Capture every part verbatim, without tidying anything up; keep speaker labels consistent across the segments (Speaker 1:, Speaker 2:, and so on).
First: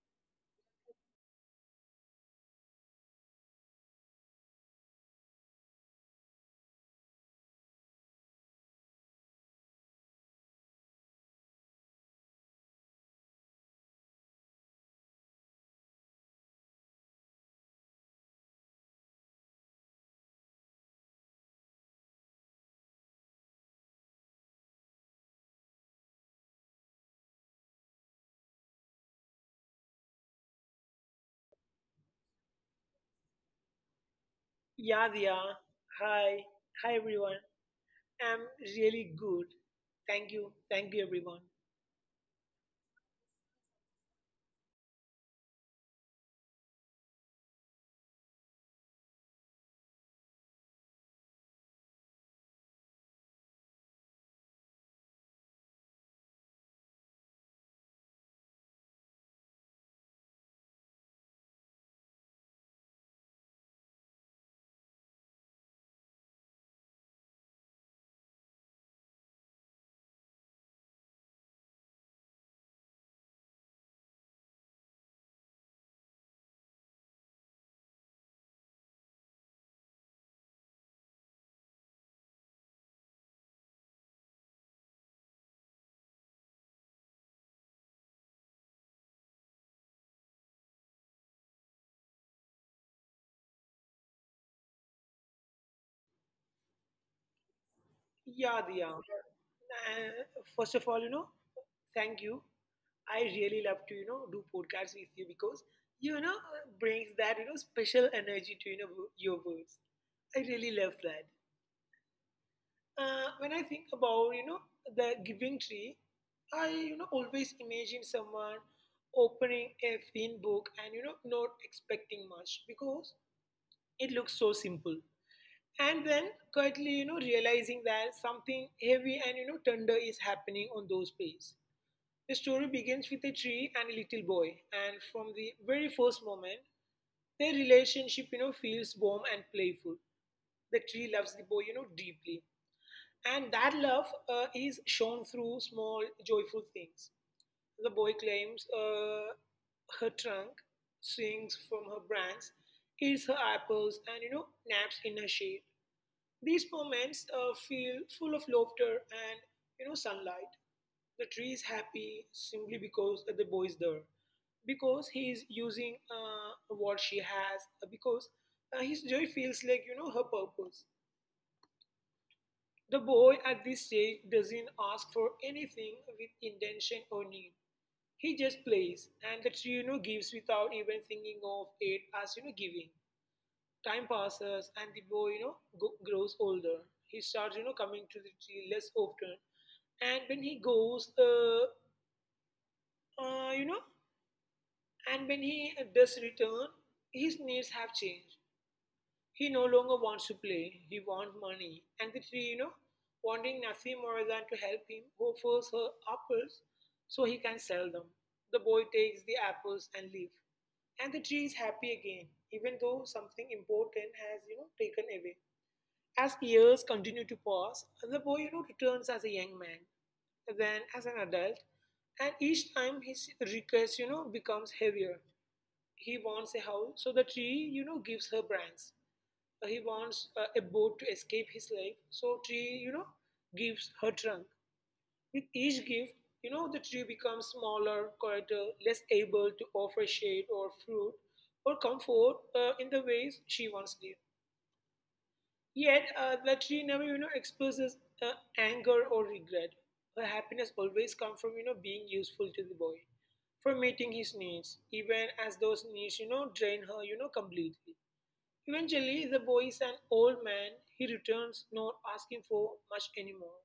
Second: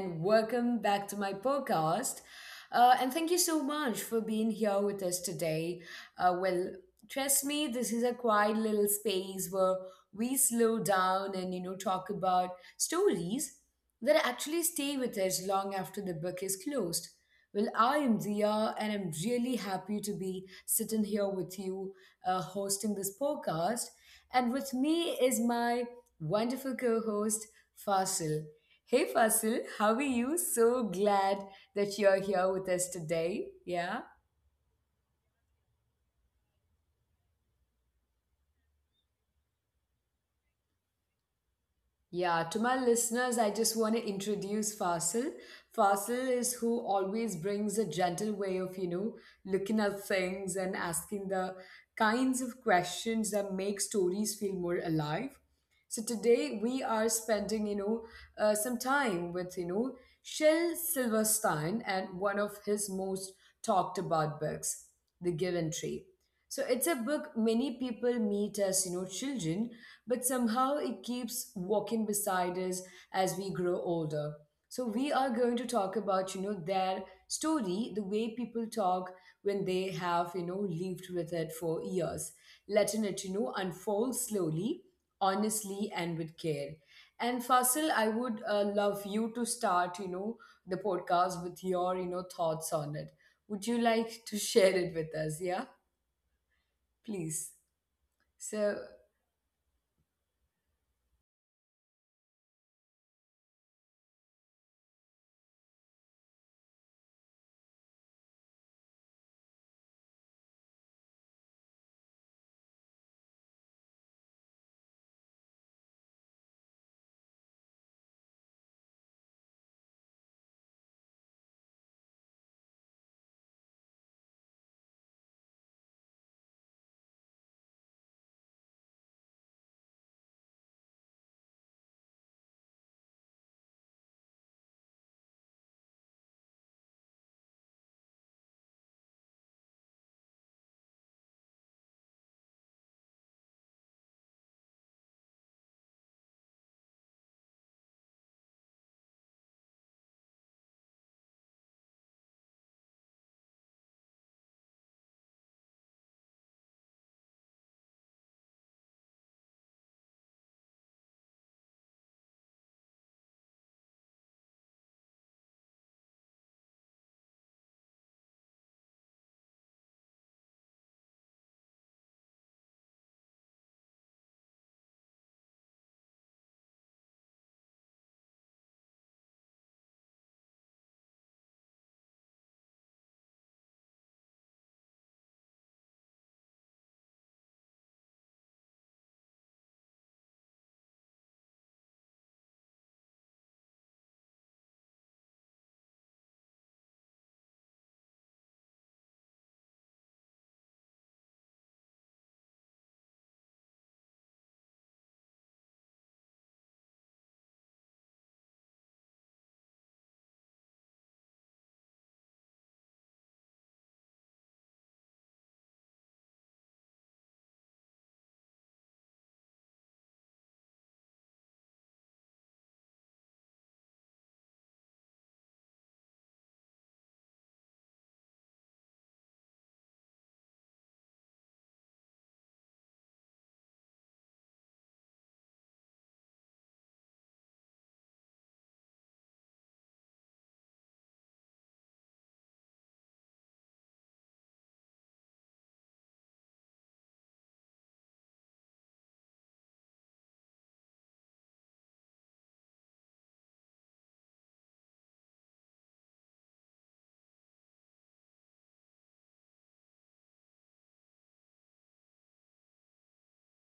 Speaker 1: and welcome back to my podcast. Uh, and thank you so much for being here with us today. Uh, well, Trust me, this is a quiet little space where we slow down and you know talk about stories that actually stay with us long after the book is closed. Well, I am Dia, and I'm really happy to be sitting here with you, uh, hosting this podcast. And with me is my wonderful co-host. Fasil. Hey Fasil, how are you? So glad that you're here with us today. Yeah.
Speaker 2: Yadya, hi, hi everyone. I'm really good. Thank you, thank you everyone.
Speaker 1: Yeah, to my listeners, I just want to introduce Fasil. Fasil is who always brings a gentle way of, you know, looking at things and asking the kinds of questions that make stories feel more alive. So today we are spending, you know, uh, some time with, you know, Shel Silverstein and one of his most talked about books, The Given Tree. So it's a book many people meet as, you know, children, but somehow it keeps walking beside us as we grow older. So we are going to talk about, you know, their story, the way people talk when they have, you know, lived with it for years, letting it, you know, unfold slowly, honestly, and with care. And Fasil, I would uh, love you to start, you know, the podcast with your, you know, thoughts on it. Would you like to share it with us? Yeah. Please. So,
Speaker 2: Yadya, uh, first of all, you know, thank you. I really love to you know do podcasts with you because you know brings that you know special energy to you know your words. I really love that. Uh, when I think about you know the giving tree, I you know always imagine someone opening a thin book and you know not expecting much because. It looks so simple. And then quietly, you know, realizing that something heavy and, you know, tender is happening on those pages. The story begins with a tree and a little boy. And from the very first moment, their relationship, you know, feels warm and playful. The tree loves the boy, you know, deeply. And that love uh, is shown through small, joyful things. The boy claims, uh, her trunk, swings from her branches, eats her apples, and you know naps in her shade. These moments uh, feel full of laughter and you know sunlight. The tree is happy simply because the boy is there, because he is using uh, what she has, because uh, his joy feels like you know her purpose. The boy at this stage doesn't ask for anything with intention or need. He just plays, and the tree you know gives without even thinking of it as you know giving. Time passes, and the boy you know go- grows older. He starts you know coming to the tree less often, and when he goes, uh, uh, you know, and when he does return, his needs have changed. He no longer wants to play, he wants money. And the tree, you know, wanting nothing more than to help him, offers her apples so he can sell them. The boy takes the apples and leaves. And the tree is happy again, even though something important has, you know, taken away. As years continue to pass, the boy, you know, returns as a young man, then as an adult, and each time his request, you know, becomes heavier. He wants a house, so the tree, you know, gives her branches. Uh, He wants uh, a boat to escape his life, so tree, you know, gives her trunk. With each gift, you know, the tree becomes smaller, quieter, less able to offer shade or fruit or comfort uh, in the ways she once did. Yet, uh, the tree never, you know, expresses uh, anger or regret. Her happiness always comes from, you know, being useful to the boy, from meeting his needs, even as those needs, you know, drain her, you know, completely. Eventually, the boy is an old man. He returns, not asking for much anymore.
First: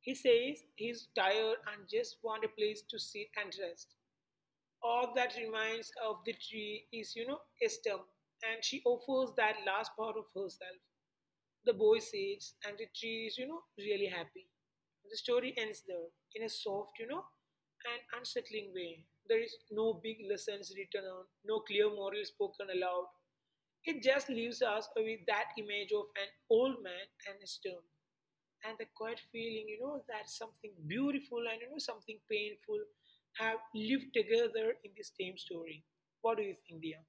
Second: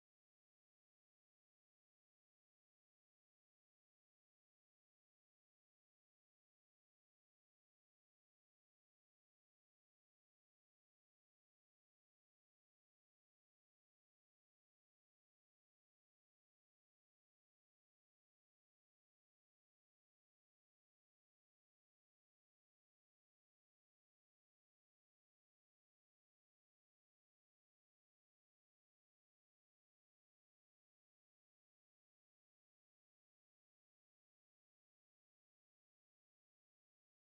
Speaker 2: He says he's tired and just wants a place to sit and rest. All that remains of the tree is, you know, a stump, and she offers that last part of herself. The boy sits, and the tree is, you know, really happy. The story ends there in a soft, you know, and unsettling way. There is no big lessons written on, no clear moral spoken aloud, it just leaves us with that image of an old man and a stone, and the quiet feeling, you know, that something beautiful and you know something painful have lived together in the same story. What do you think, Dia?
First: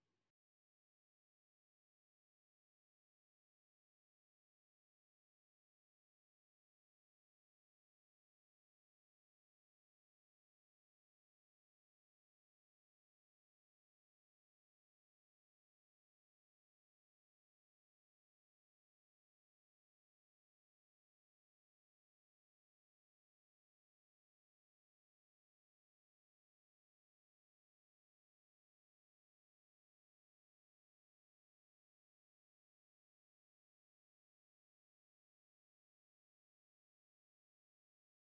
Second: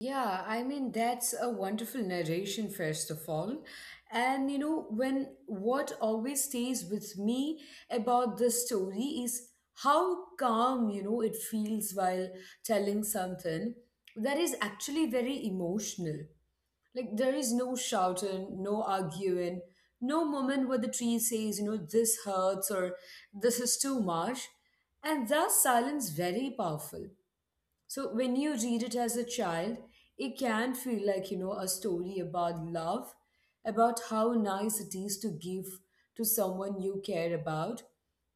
Speaker 1: yeah, I mean, that's a wonderful narration, first of all. And, you know, when what always stays with me about this story is how calm, you know, it feels while telling something that is actually very emotional. Like, there is no shouting, no arguing, no moment where the tree says, you know, this hurts or this is too much. And thus, silence very powerful. So when you read it as a child, it can feel like, you know, a story about love, about how nice it is to give to someone you care about.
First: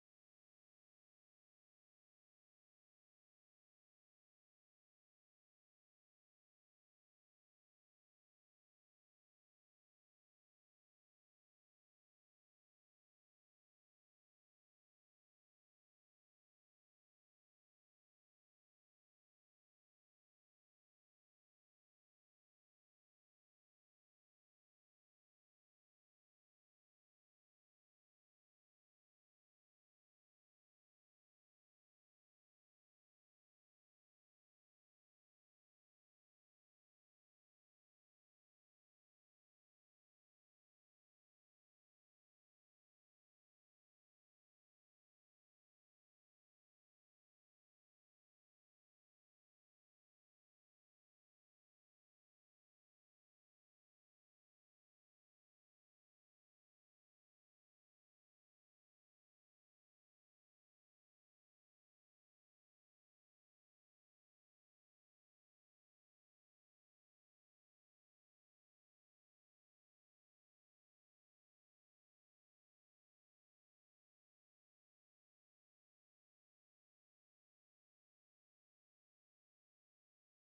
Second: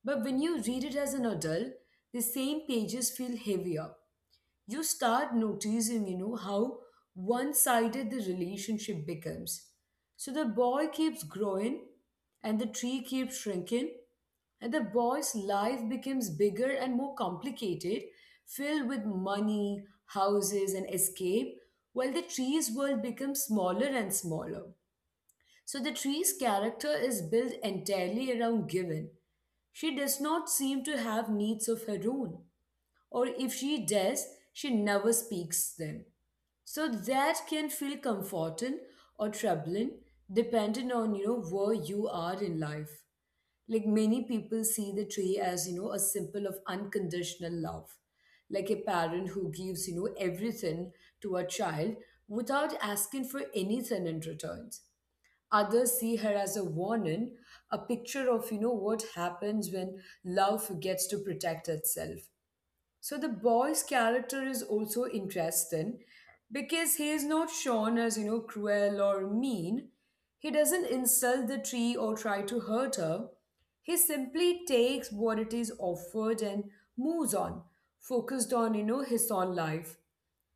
Speaker 1: But when you read it as an adult, the same pages feel heavier. You start noticing, you know, how one sided the relationship becomes. So the boy keeps growing and the tree keeps shrinking, and the boy's life becomes bigger and more complicated, filled with money, houses, and escape, while the tree's world becomes smaller and smaller. So the tree's character is built entirely around Given. She does not seem to have needs of her own, or if she does, she never speaks them. So that can feel comforting or troubling depending on you know where you are in life. Like, many people see the tree as you know a symbol of unconditional love, like a parent who gives you know everything to a child without asking for anything in return. Others see her as a warning, a picture of you know what happens when love forgets to protect itself. So the boy's character is also interesting because he is not shown as, you know, cruel or mean. He doesn't insult the tree or try to hurt her. He simply takes what it is offered and moves on, focused on, you know, his own life.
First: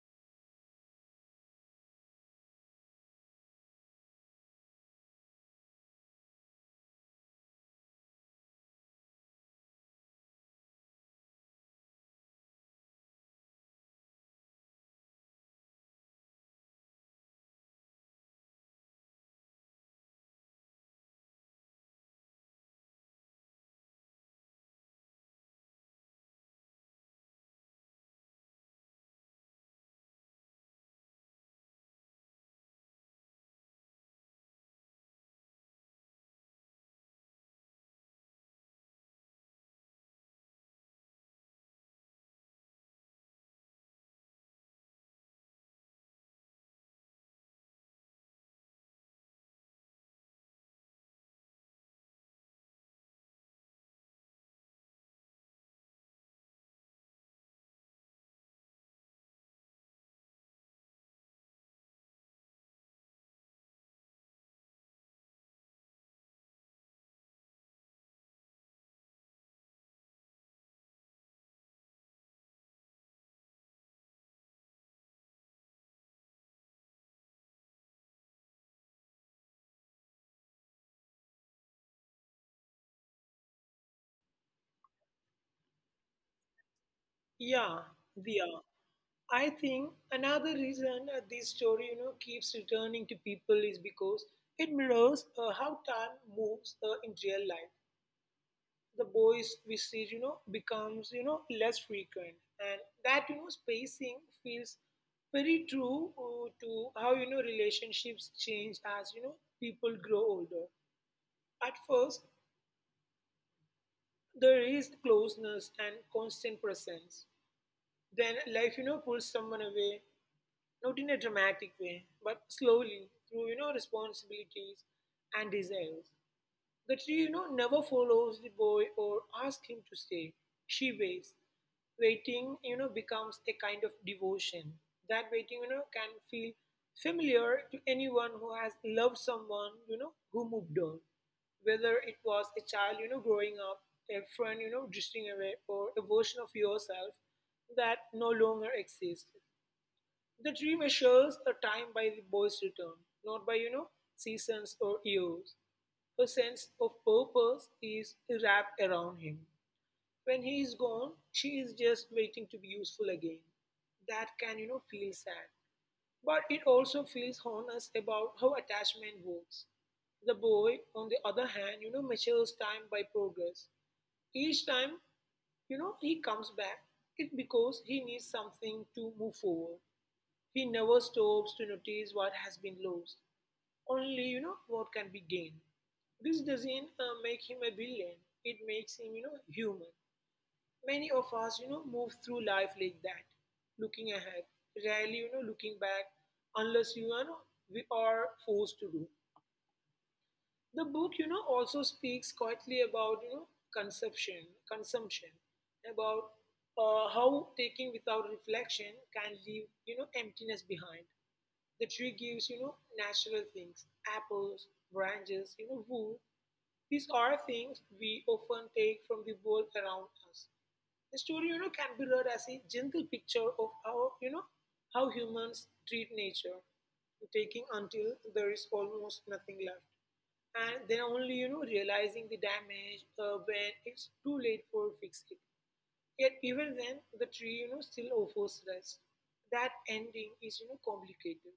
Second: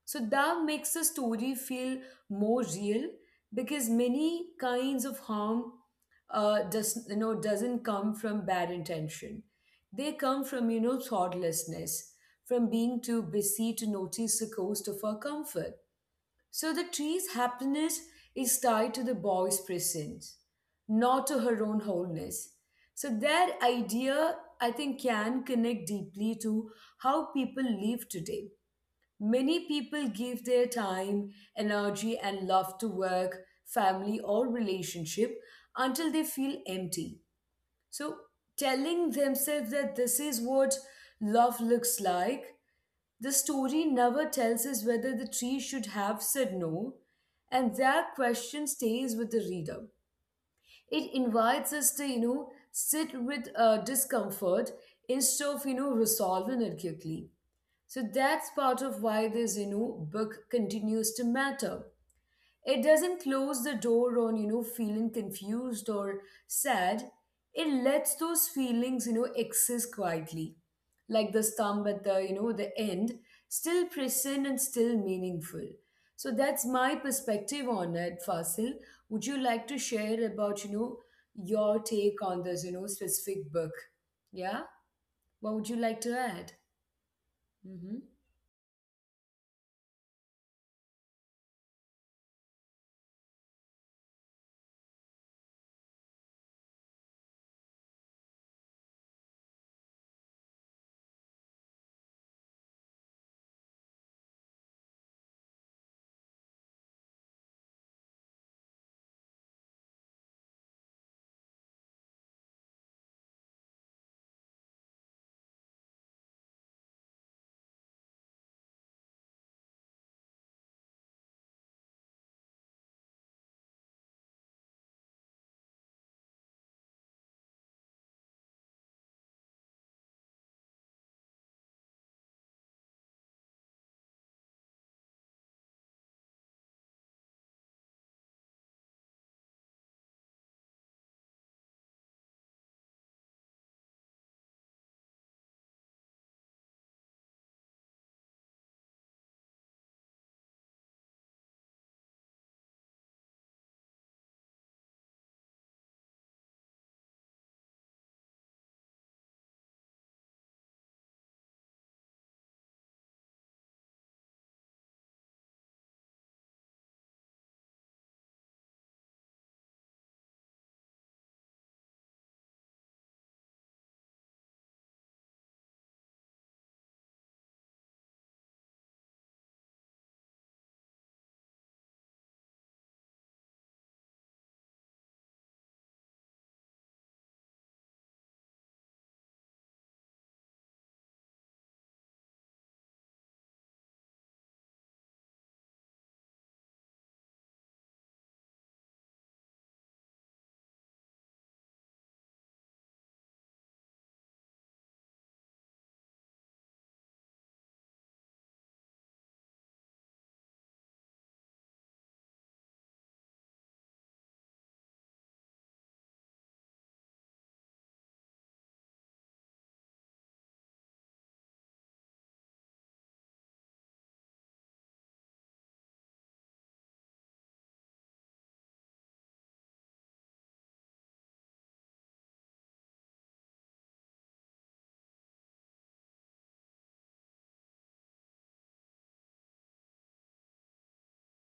Speaker 1: So that makes the story feel more real because many kinds of harm uh, does you know doesn't come from bad intention. They come from you know thoughtlessness, from being too busy to notice the cost of our comfort. So the tree's happiness is tied to the boy's presence, not to her own wholeness. So that idea, I think, can connect deeply to how people live today. Many people give their time, energy, and love to work, family, or relationship until they feel empty. So, telling themselves that this is what love looks like, the story never tells us whether the tree should have said no, and that question stays with the reader. It invites us to, you know, sit with uh, discomfort instead of, you know, resolving it quickly. So that's part of why the Zeno book continues to matter. It doesn't close the door on, you know, feeling confused or sad. It lets those feelings, you know, exist quietly. Like the stump at the, you know, the end, still present and still meaningful. So that's my perspective on it, Fasil. Would you like to share about, you know, your take on this, you know, specific book? Yeah? What would you like to add?
Speaker 2: Yeah,
Speaker 1: Mm-hmm.
Speaker 2: Dia. I think another reason uh, this story, you know, keeps returning to people is because it mirrors uh, how time moves uh, in real life. The boys visit you know becomes you know less frequent, and that you know spacing feels very true uh, to how you know relationships change as you know people grow older. At first, there is closeness and constant presence. Then life you know pulls someone away, not in a dramatic way but slowly, through you know responsibilities and desires. The tree, you know, never follows the boy or asks him to stay. She waits. Waiting, you know, becomes a kind of devotion. That waiting, you know, can feel familiar to anyone who has loved someone, you know, who moved on. Whether it was a child, you know, growing up, a friend, you know, drifting away, or a version of yourself that no longer exists. The tree measures the time by the boy's return, not by, you know, seasons or years. Her sense of purpose is wrapped around him. When he is gone, she is just waiting to be useful again. That can, you know, feel sad. But it also feels honest about how attachment works. The boy, on the other hand, you know, measures time by progress. Each time, you know, he comes back, it's because he needs something to move forward. He never stops to notice what has been lost, only you know what can be gained. This doesn't uh, make him a villain. It makes him you know human. Many of us you know move through life like that, looking ahead, rarely you know looking back, unless you know we are forced to do. The book you know also speaks quietly about you know consumption, consumption, about uh, how taking without reflection can leave you know emptiness behind. The tree gives, you know, natural things: apples, branches, you know, wood. These are things we often take from the world around us. The story, you know, can be read as a gentle picture of how, you know, how humans treat nature, taking until there is almost nothing left. And then only, you know, realizing the damage uh, when it's too late for fix it. Yet even then, the tree, you know, still offers rest. That ending is, you know, complicated.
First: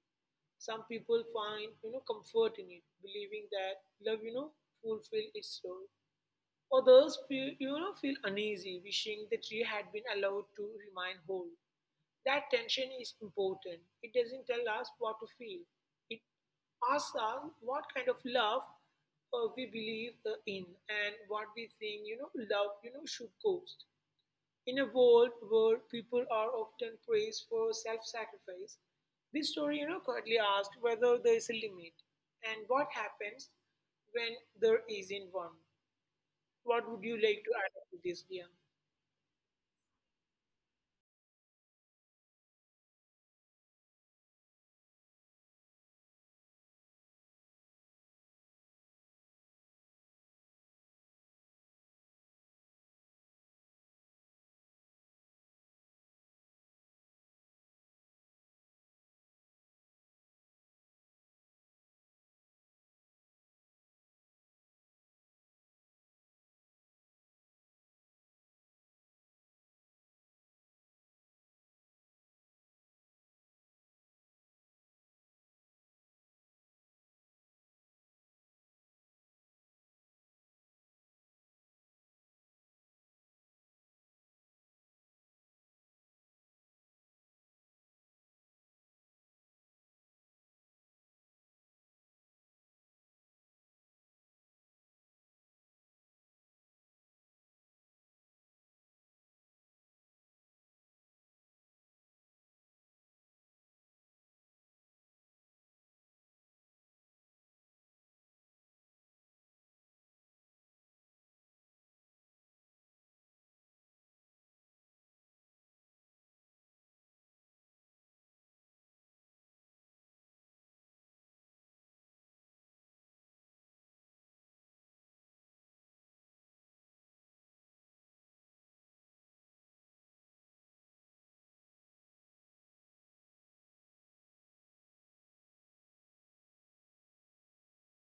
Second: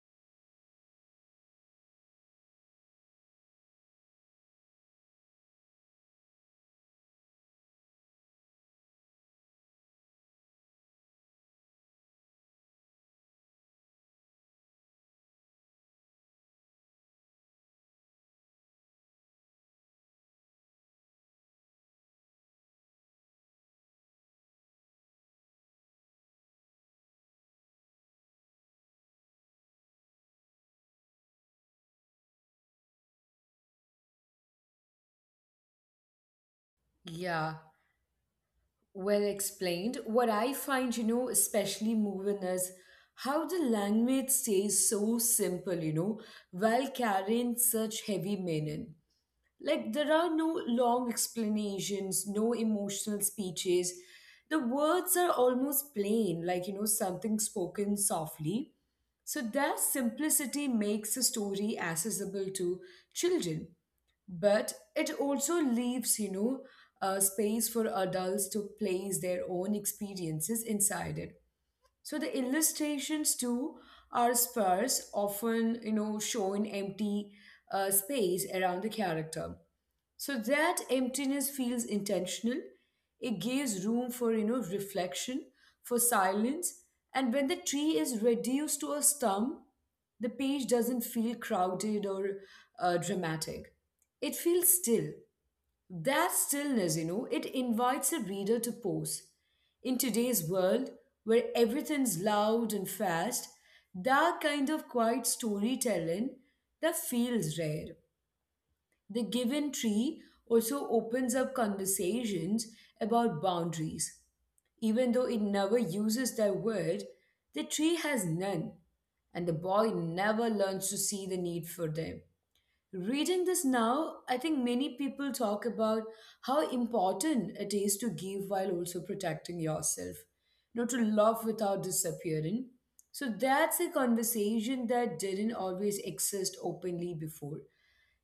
Speaker 2: Some people find, you know, comfort in it, believing that love, you know, fulfill its role. Others feel, you know, feel uneasy, wishing the tree had been allowed to remain whole. That tension is important. It doesn't tell us what to feel. It asks us what kind of love uh, we believe uh, in, and what we think, you know, love, you know, should cost. In a world where people are often praised for self-sacrifice, this story, you know, quietly asks whether there is a limit and what happens when there isn't one. What would you like
Speaker 1: Yeah.
Speaker 2: to add to this, dear?
Speaker 1: Well explained. What I find, you know, especially moving is how the language stays so simple, you know, while carrying such heavy meaning. Like, there are no long explanations, no emotional speeches. The words are almost plain, like, you know, something spoken softly. So their simplicity makes the story accessible to children, but it also leaves you know a space for adults to place their own experiences inside it. So the illustrations too are sparse, often you know showing empty uh, space around the character. So that emptiness feels intentional. It gives room for you know reflection, for silence, and when the tree is reduced to a stump, the page doesn't feel crowded or uh, dramatic. It feels still. That stillness, you know, it invites a reader to pause. In today's world, where everything's loud and fast, that kind of quiet storytelling that feels rare. The given tree also opens up conversations about boundaries. Even though it never uses that word, the tree has none, and the boy never learns to see the need for them. Reading this now, I think many people talk about how important it is to give while also protecting yourself, not to love without disappearing. So that's a conversation that didn't always exist openly before.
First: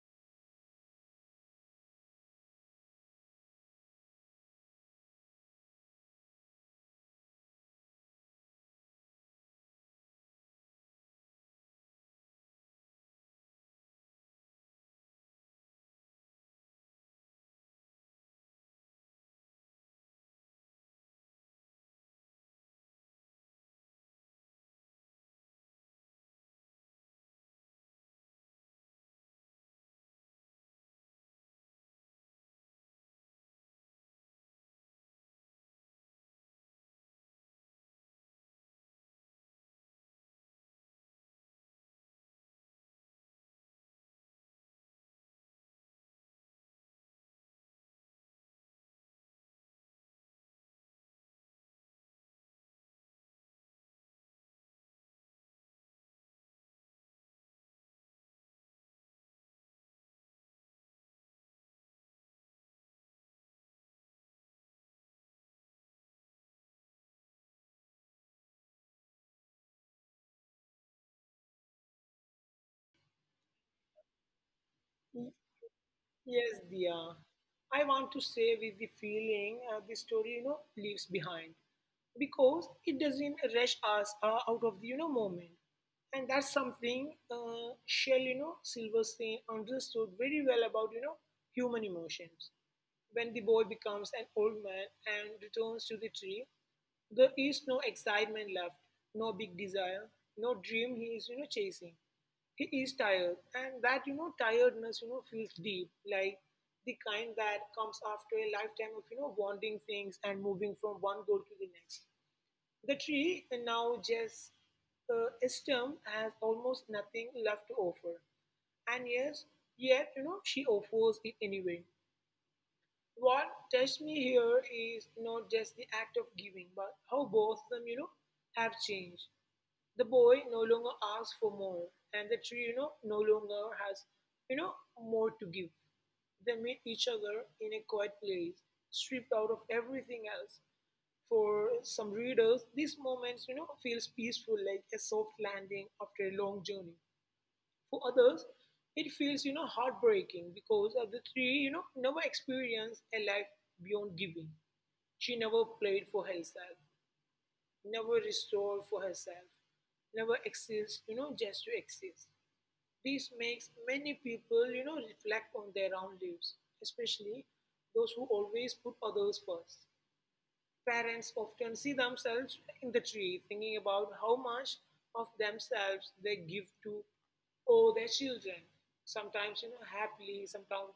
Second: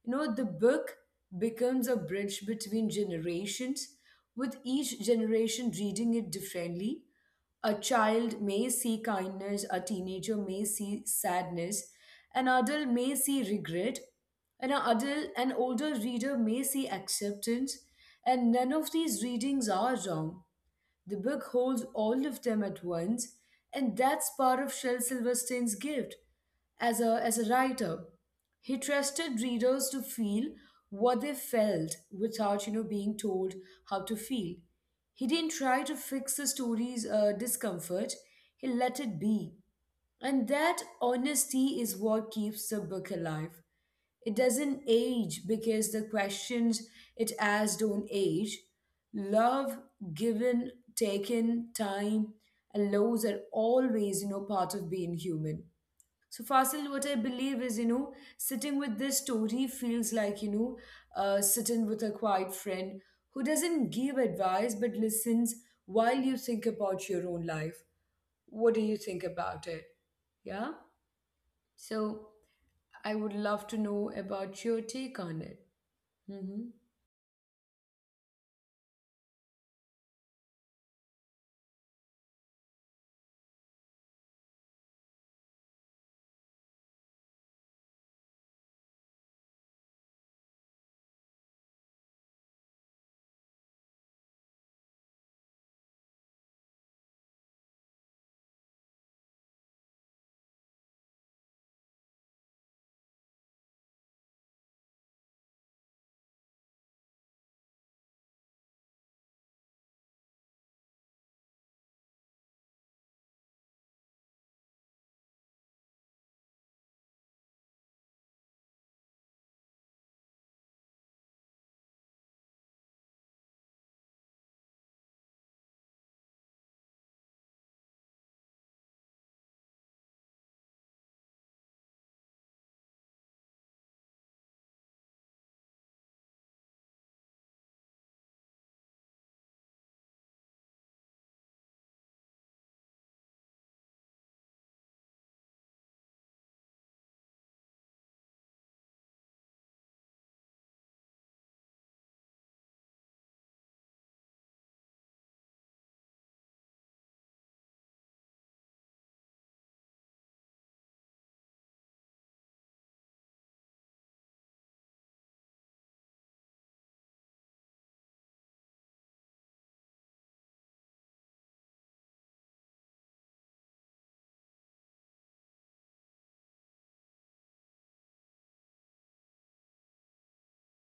Speaker 1: You know, the book becomes a bridge between generations, with each generation reading it differently. A child may see kindness, a teenager may see sadness, an adult may see regret, and an adult, an older reader may see acceptance, and none of these readings are wrong. The book holds all of them at once, and that's part of Shel Silverstein's gift as a, as a writer. He trusted readers to feel what they felt without, you know, being told how to feel. He didn't try to fix the story's uh, discomfort. He let it be. And that honesty is what keeps the book alive. It doesn't age because the questions it asks don't age. Love, given, taken, time, and lows are always, you know, part of being human. So, Fasil, what I believe is, you know, sitting with this story feels like, you know, uh, sitting with a quiet friend who doesn't give advice but listens while you think about your own life. What do you think about it? Yeah? So, I would love to know about your take on it.
Speaker 2: Yes,
Speaker 1: Mm-hmm.
Speaker 2: Dia. I want to say with the feeling uh, the story, you know, leaves behind because it doesn't rush us uh, out of the, you know, moment. And that's something uh, Shell, you know, Silverstein understood very well about, you know, human emotions. When the boy becomes an old man and returns to the tree, there is no excitement left, no big desire, no dream he is, you know, chasing. He is tired, and that you know tiredness you know feels deep, like the kind that comes after a lifetime of you know wanting things and moving from one goal to the next. The tree now just uh, a stem has almost nothing left to offer, and yes, yet, you know she offers it anyway. What touched me here is not just the act of giving, but how both them, you know, have changed. The boy no longer asks for more, and the tree, you know, no longer has, you know, more to give. They meet each other in a quiet place, stripped out of everything else. For some readers, these moments, you know, feels peaceful, like a soft landing after a long journey. For others, it feels, you know, heartbreaking because of the three, you know, never experienced a life beyond giving. She never played for herself, never restored for herself, never exists, you know, just to exist. This makes many people, you know, reflect on their own lives, especially those who always put others first. Parents often see themselves in the tree, thinking about how much of themselves they give to or their children, sometimes you know happily, sometimes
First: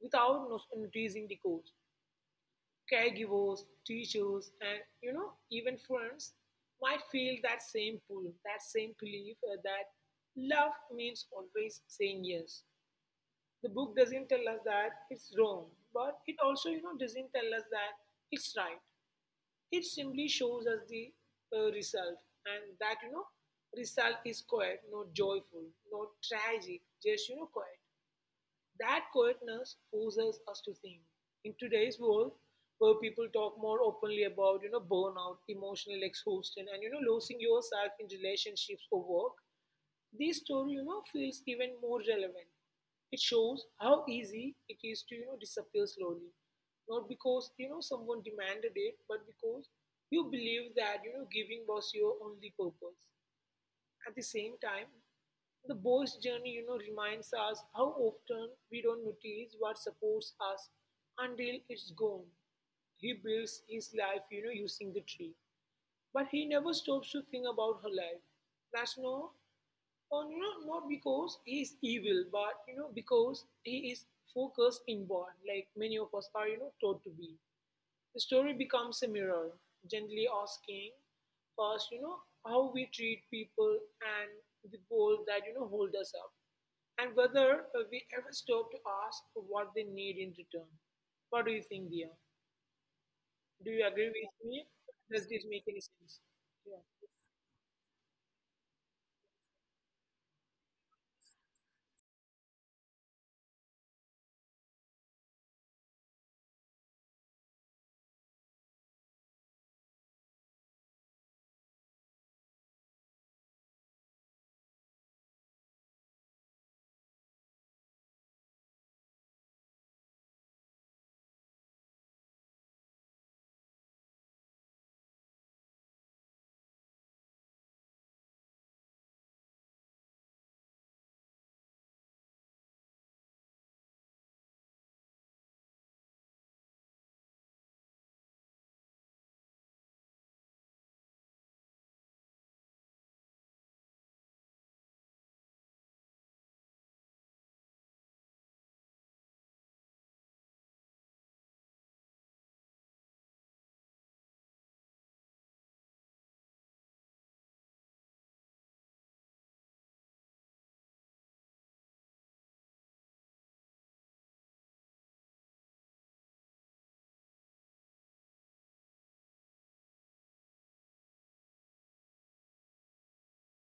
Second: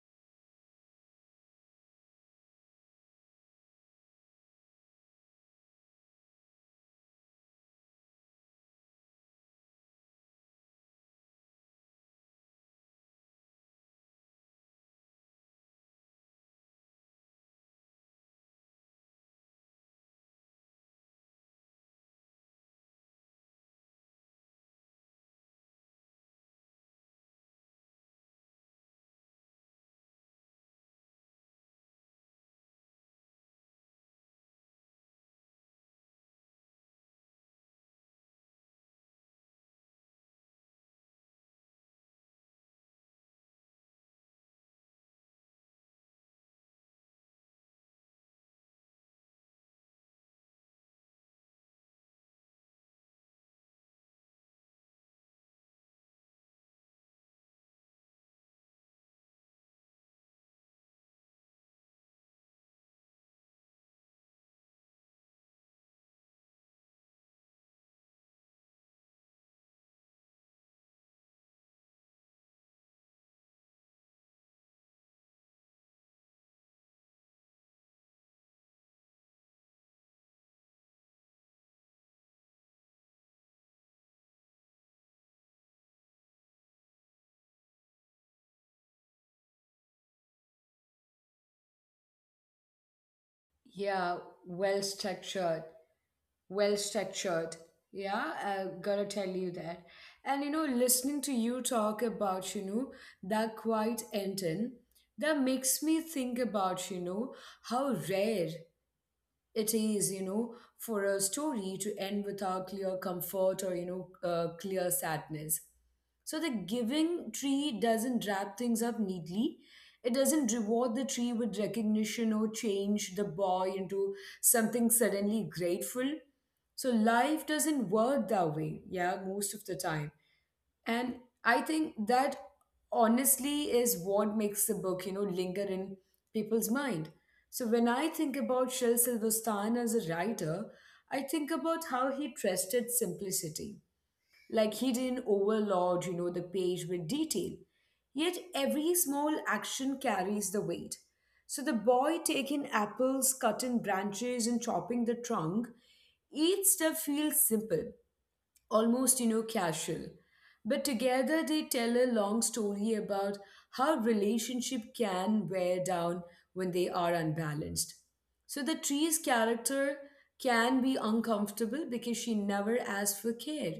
Speaker 2: without no- noticing the cost. Caregivers, teachers, and you know even friends might feel that same pull, that same belief uh, that love means always saying yes. The book doesn't tell us that it's wrong, but it also you know doesn't tell us that it's right. It simply shows us the uh, result, and that you know result is quiet, not joyful, not tragic, just you know quiet. That quietness forces us to think. In today's world, where people talk more openly about you know burnout, emotional exhaustion, and you know losing yourself in relationships or work, this story you know feels even more relevant. It shows how easy it is to you know disappear slowly, not because you know someone demanded it, but because you believe that you know giving was your only purpose. At the same time, the boy's journey you know reminds us how often we don't notice what supports us until it's gone. He builds his life, you know using the tree, but he never stops to think about her life. That's no. And you know, not because he is evil, but you know, because he is focused inward, like many of us are, you know, taught to be. The story becomes a mirror, gently asking first, you know, how we treat people and the world that you know hold us up, and whether uh, we ever stop to ask what they need in return. What do you think, Dia? Do you agree
Speaker 1: Yeah,
Speaker 2: with me?
Speaker 1: well
Speaker 2: Does this make
Speaker 1: structured,
Speaker 2: any sense?
Speaker 1: well
Speaker 2: Yeah.
Speaker 1: structured. Yeah, I gotta tell you that. And you know, listening to you talk about, you know, that quiet ending, that makes me think about, you know, how rare it is, you know, for a story to end without clear comfort or, you know, uh, clear sadness. So the giving tree doesn't wrap things up neatly. It doesn't reward the tree with recognition or change the boy into something suddenly grateful. So life doesn't work that way, yeah, most of the time. And I think that honestly is what makes the book, you know, linger in people's mind. So when I think about Shel Silverstein as a writer, I think about how he trusted simplicity. Like, he didn't overload, you know, the page with detail. Yet every small action carries the weight. So the boy taking apples, cutting branches, and chopping the trunk, each step feels simple, almost you know casual, but together they tell a long story about how relationship can wear down when they are unbalanced. So the tree's character can be uncomfortable because she never asks for care.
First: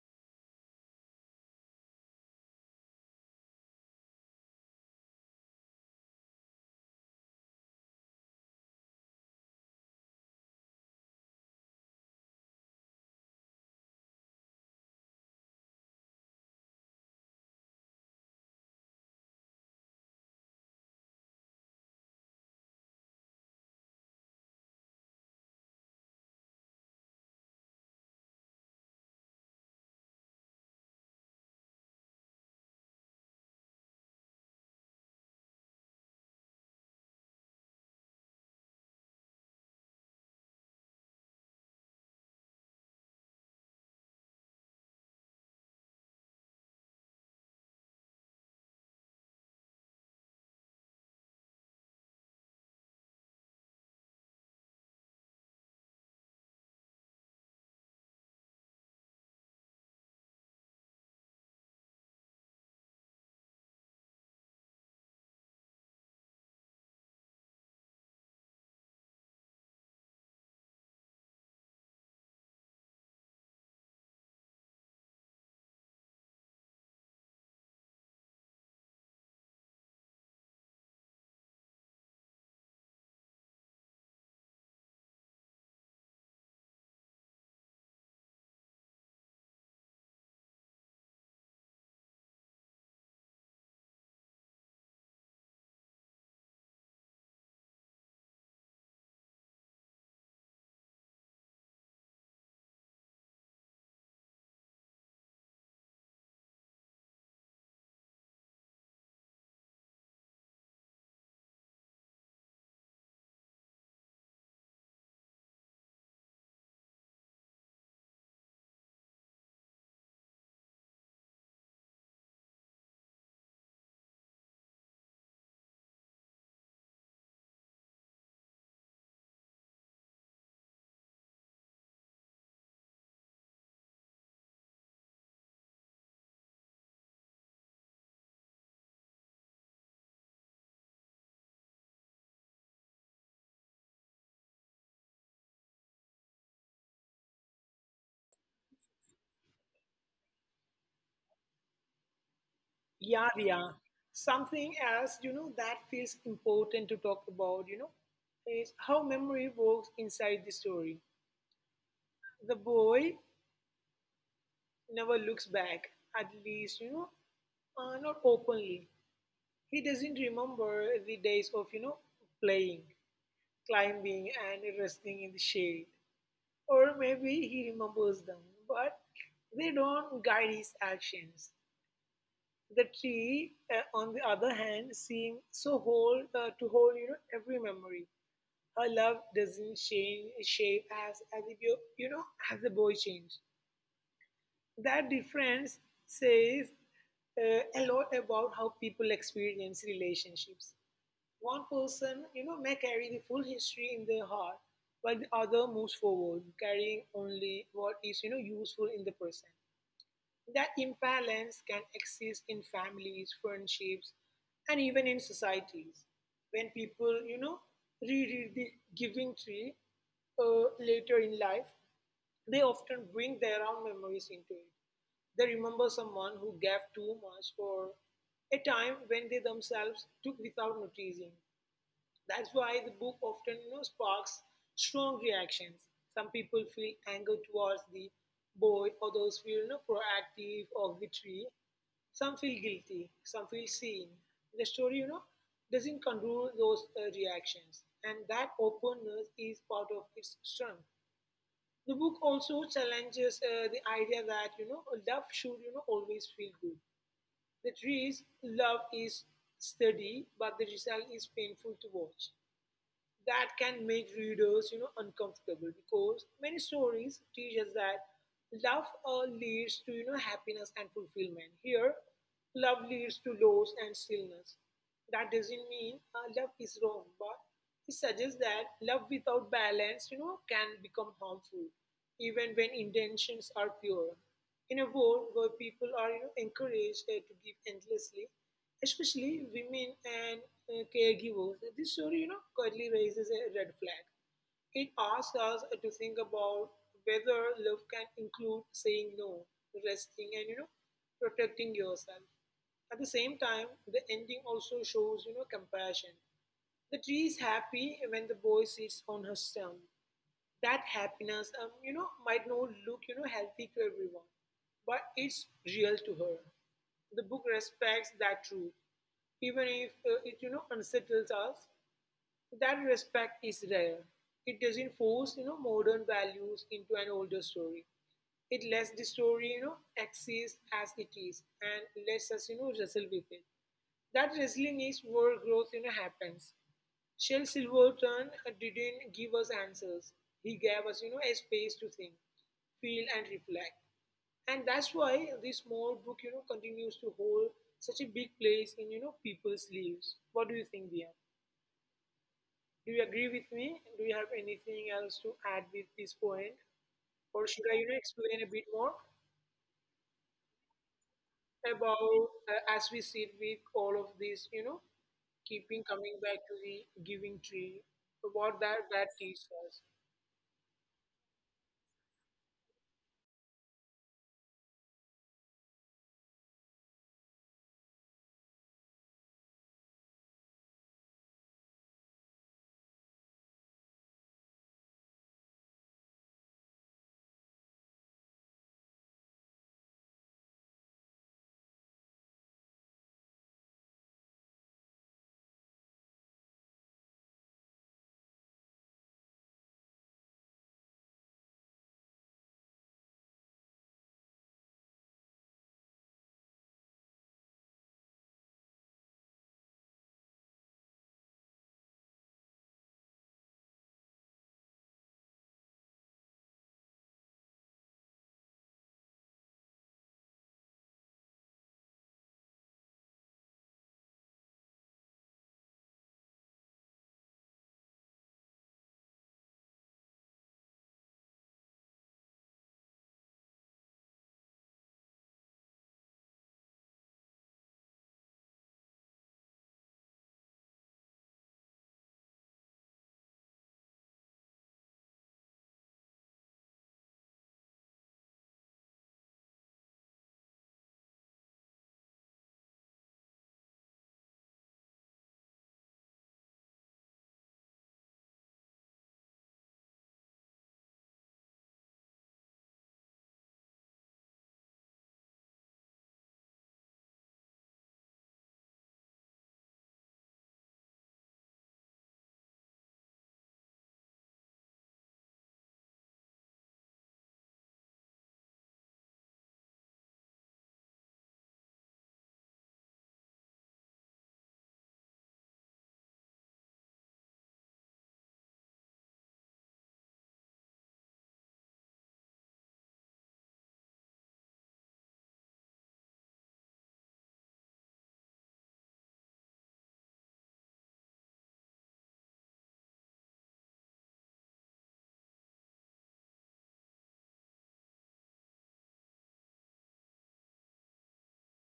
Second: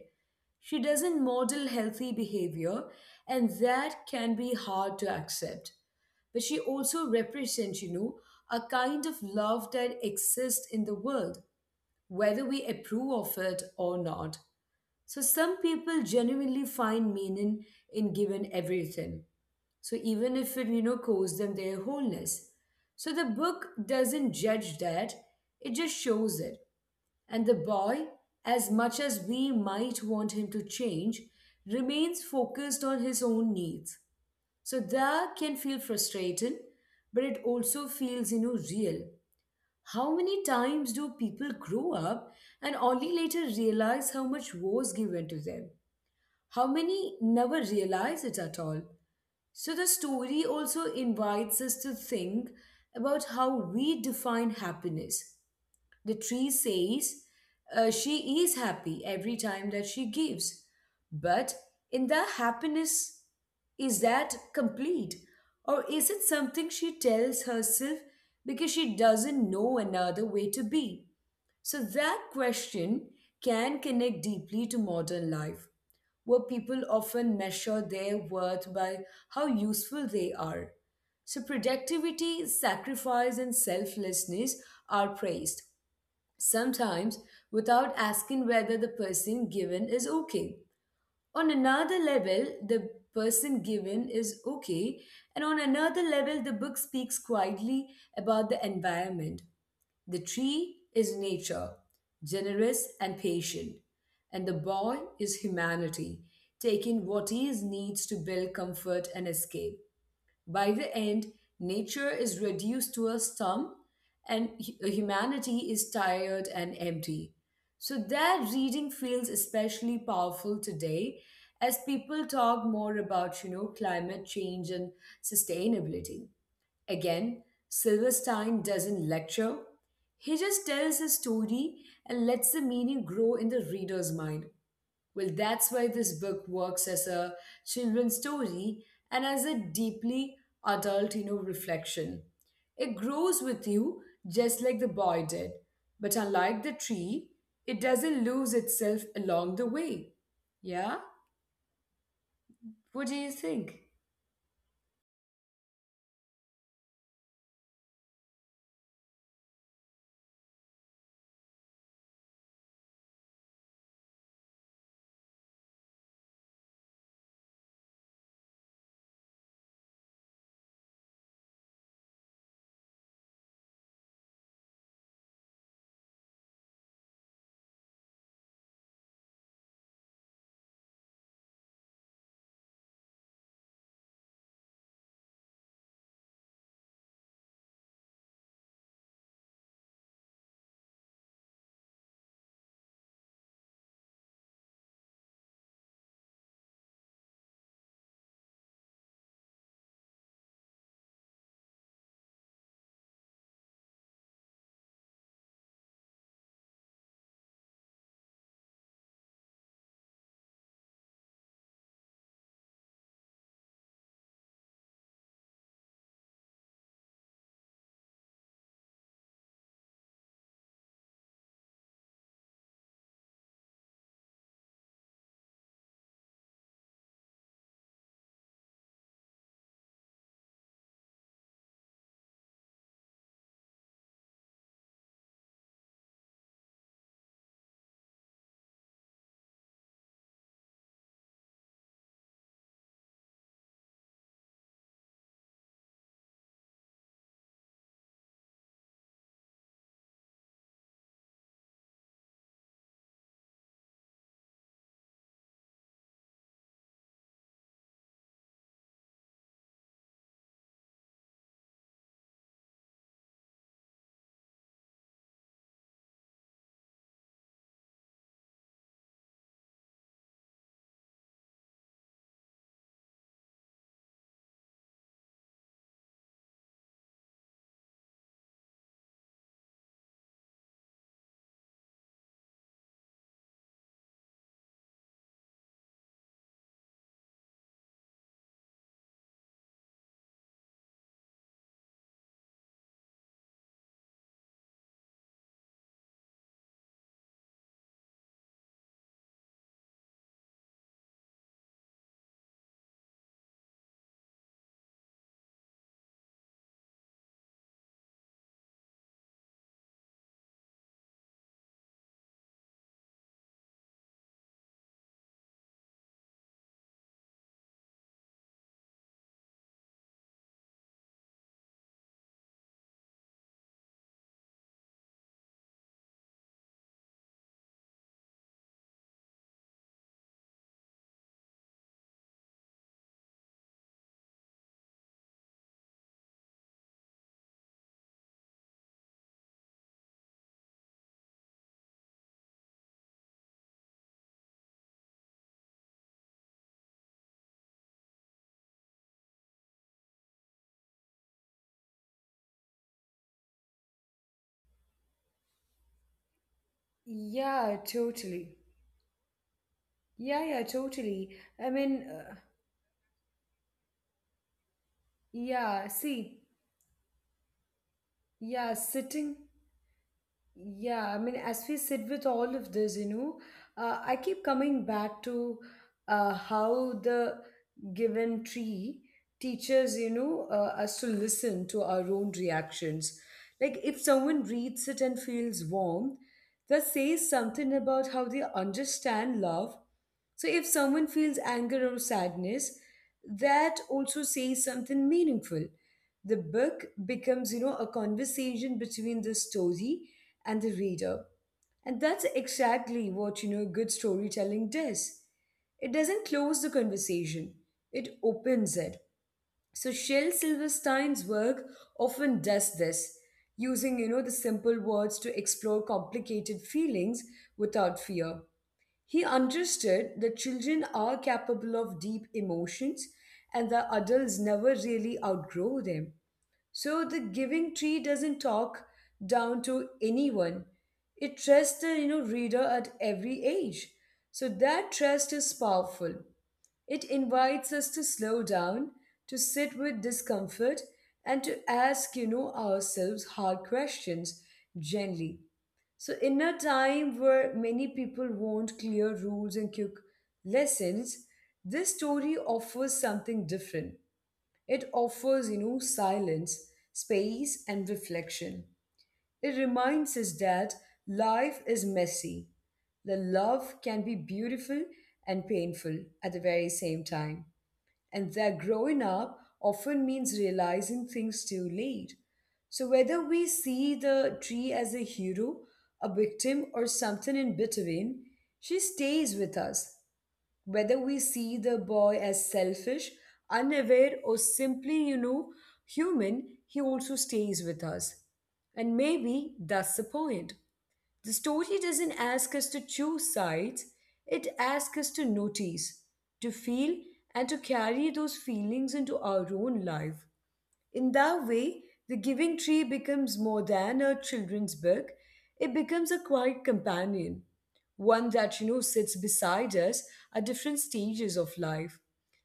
Speaker 1: She doesn't model healthy behavior, and that can be hard to accept, but she also represents you know a kind of love that exists in the world, whether we approve of it or not. So some people genuinely find meaning in giving everything. So even if it, you know, costs them their wholeness. So the book doesn't judge that, it just shows it. And the boy, as much as we might want him to change, remains focused on his own needs. So that can feel frustrating, but it also feels, you know, real. How many times do people grow up and only later realize how much was given to them? How many never realize it at all? So the story also invites us to think about how we define happiness. The tree says uh, she is happy every time that she gives. But in the happiness, is that complete? Or is it something she tells herself because she doesn't know another way to be? So that question can connect deeply to modern life where people often measure their worth by how useful they are. So, productivity, sacrifice, and selflessness are praised, sometimes without asking whether the person given is okay. On another level, the person given is okay, and on another level, the book speaks quietly about the environment. The tree is nature, generous and patient, and the boy is humanity, taking what he needs to build comfort and escape. By the end, nature is reduced to a stump and hu- humanity is tired and empty. So that reading feels especially powerful today as people talk more about, you know, climate change and sustainability. Again, Silverstein doesn't lecture, he just tells a story and lets the meaning grow in the reader's mind. Well, that's why this book works as a children's story and as a deeply adult, you know, reflection. It grows with you just like the boy did, but unlike the tree, it doesn't lose itself along the way. Yeah? What do you
Speaker 2: Yeah, yeah.
Speaker 1: think?
Speaker 2: Something else, you know, that feels important to talk about, you know, is how memory works inside the story. The boy never looks back, at least, you know, uh, not openly. He doesn't remember the days of, you know, playing, climbing, and resting in the shade. Or maybe he remembers them, but they don't guide his actions. The tree, uh, on the other hand, seemed so whole uh, to hold, you know, every memory. Her love doesn't change shape, as as if you you know as the boy changed. That difference says uh, a lot about how people experience relationships. One person, you know, may carry the full history in their heart, while the other moves forward, carrying only what is you know useful in the present. That imbalance can exist in families, friendships, and even in societies. When people, you know, reread the Giving Tree uh, later in life, they often bring their own memories into it. They remember someone who gave too much, or a time when they themselves took without noticing. That's why the book often you know, sparks strong reactions. Some people feel anger towards the boy; others feel, you know, proactive of the tree. Some feel guilty, some feel seen. The story, you know, doesn't control those uh, reactions, and that openness is part of its strength. The book also challenges uh, the idea that you know love should you know always feel good. The tree's love is steady, but the result is painful to watch. That can make readers you know uncomfortable, because many stories teach us that love uh, leads to you know happiness and fulfillment. Here love leads to loss and stillness. That doesn't mean uh, love is wrong, but it suggests that love without balance you know can become harmful, even when intentions are pure. In a world where people are you know encouraged uh, to give endlessly, especially women and uh, caregivers, this story, you know, quietly raises a red flag. It asks us to think about whether love can include saying no, resting, and you know, protecting yourself. At the same time, the ending also shows, you know, compassion. The tree is happy when the boy sits on her stump. That happiness um, you know might not look you know healthy to everyone, but it's real to her. The book respects that truth, even if uh, it you know unsettles us. That respect is rare. It doesn't force you know modern values into an older story. It lets the story you know exist as it is, and lets us you know wrestle with it. That wrestling is where growth you know happens. Shel Silverton uh, didn't give us answers. He gave us, you know, a space to think, feel, and reflect. And that's why this small book, you know, continues to hold such a big place in, you know, people's lives. What do you think, Dia? Do you agree with me? Do you have anything else to add with this point? Or should I,
Speaker 1: Yeah,
Speaker 2: you know, explain a
Speaker 1: totally.
Speaker 2: bit more
Speaker 1: Yeah, yeah, totally. I mean,
Speaker 2: about
Speaker 1: uh,
Speaker 2: uh, as we sit with all of this, you know, keeping
Speaker 1: yeah,
Speaker 2: coming
Speaker 1: see,
Speaker 2: back to the giving tree, what
Speaker 1: yeah,
Speaker 2: that that
Speaker 1: sitting.
Speaker 2: teaches us?
Speaker 1: Yeah, I mean, as we sit with all of this, you know, uh, I keep coming back to uh, how the given tree teaches, you know, uh, us to listen to our own reactions. Like, if someone reads it and feels warm, that says something about how they understand love. So, if someone feels anger or sadness, that also says something meaningful. The book becomes, you know a conversation between the story and the reader, and that's exactly what, you know good storytelling does. It doesn't close the conversation, it opens it. So Shel Silverstein's work often does this, using, you know the simple words to explore complicated feelings without fear. He understood that children are capable of deep emotions, and that adults never really outgrow them. So the Giving Tree doesn't talk down to anyone. It trusts the, you know reader at every age. So that trust is powerful. It invites us to slow down, to sit with discomfort, and to ask, you know, ourselves hard questions gently. So in a time where many people want clear rules and quick lessons, this story offers something different. It offers, you know, silence, space, and reflection. It reminds us that life is messy. The love can be beautiful and painful at the very same time. And that growing up often means realizing things too late. So, whether we see the tree as a hero, a victim, or something in between, she stays with us. Whether we see the boy as selfish, unaware, or simply, you know, human, he also stays with us. And maybe that's the point. The story doesn't ask us to choose sides, it asks us to notice, to feel, and to carry those feelings into our own life. In that way, The Giving Tree becomes more than a children's book. It becomes a quiet companion, one that, you know, sits beside us at different stages of life,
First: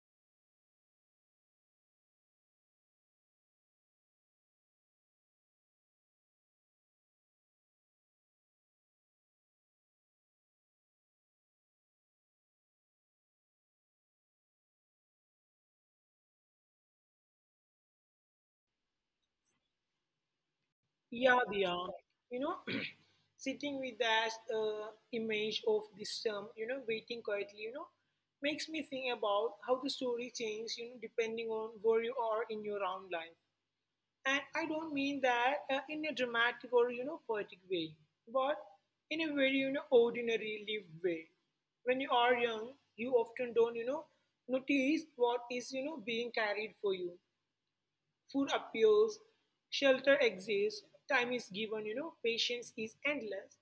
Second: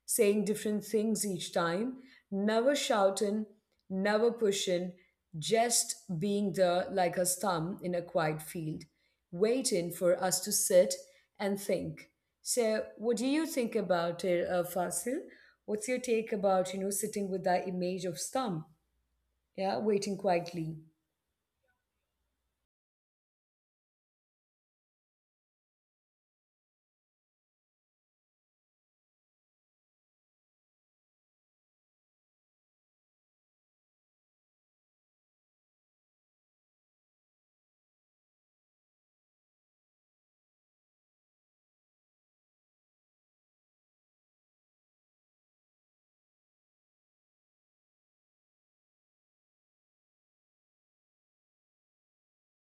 Speaker 1: saying different things each time, never shouting, never pushing, just being there like a stump in a quiet field, waiting for us to sit and think. So, what do you think about it, uh, Fasil? What's your take about, you know sitting with that image of stump, yeah, waiting quietly?
Speaker 2: Yeah, Diya. You know, Sitting with that uh, image of this term, you know, waiting quietly, you know, makes me think about how the story changes, you know, depending on where you are in your own life. And I don't mean that uh, in a dramatic or, you know, poetic way, but in a very, you know, ordinary lived way. When you are young, you often don't, you know, notice what is, you know, being carried for you. Food appears, shelter exists, time is given, you know, patience is endless.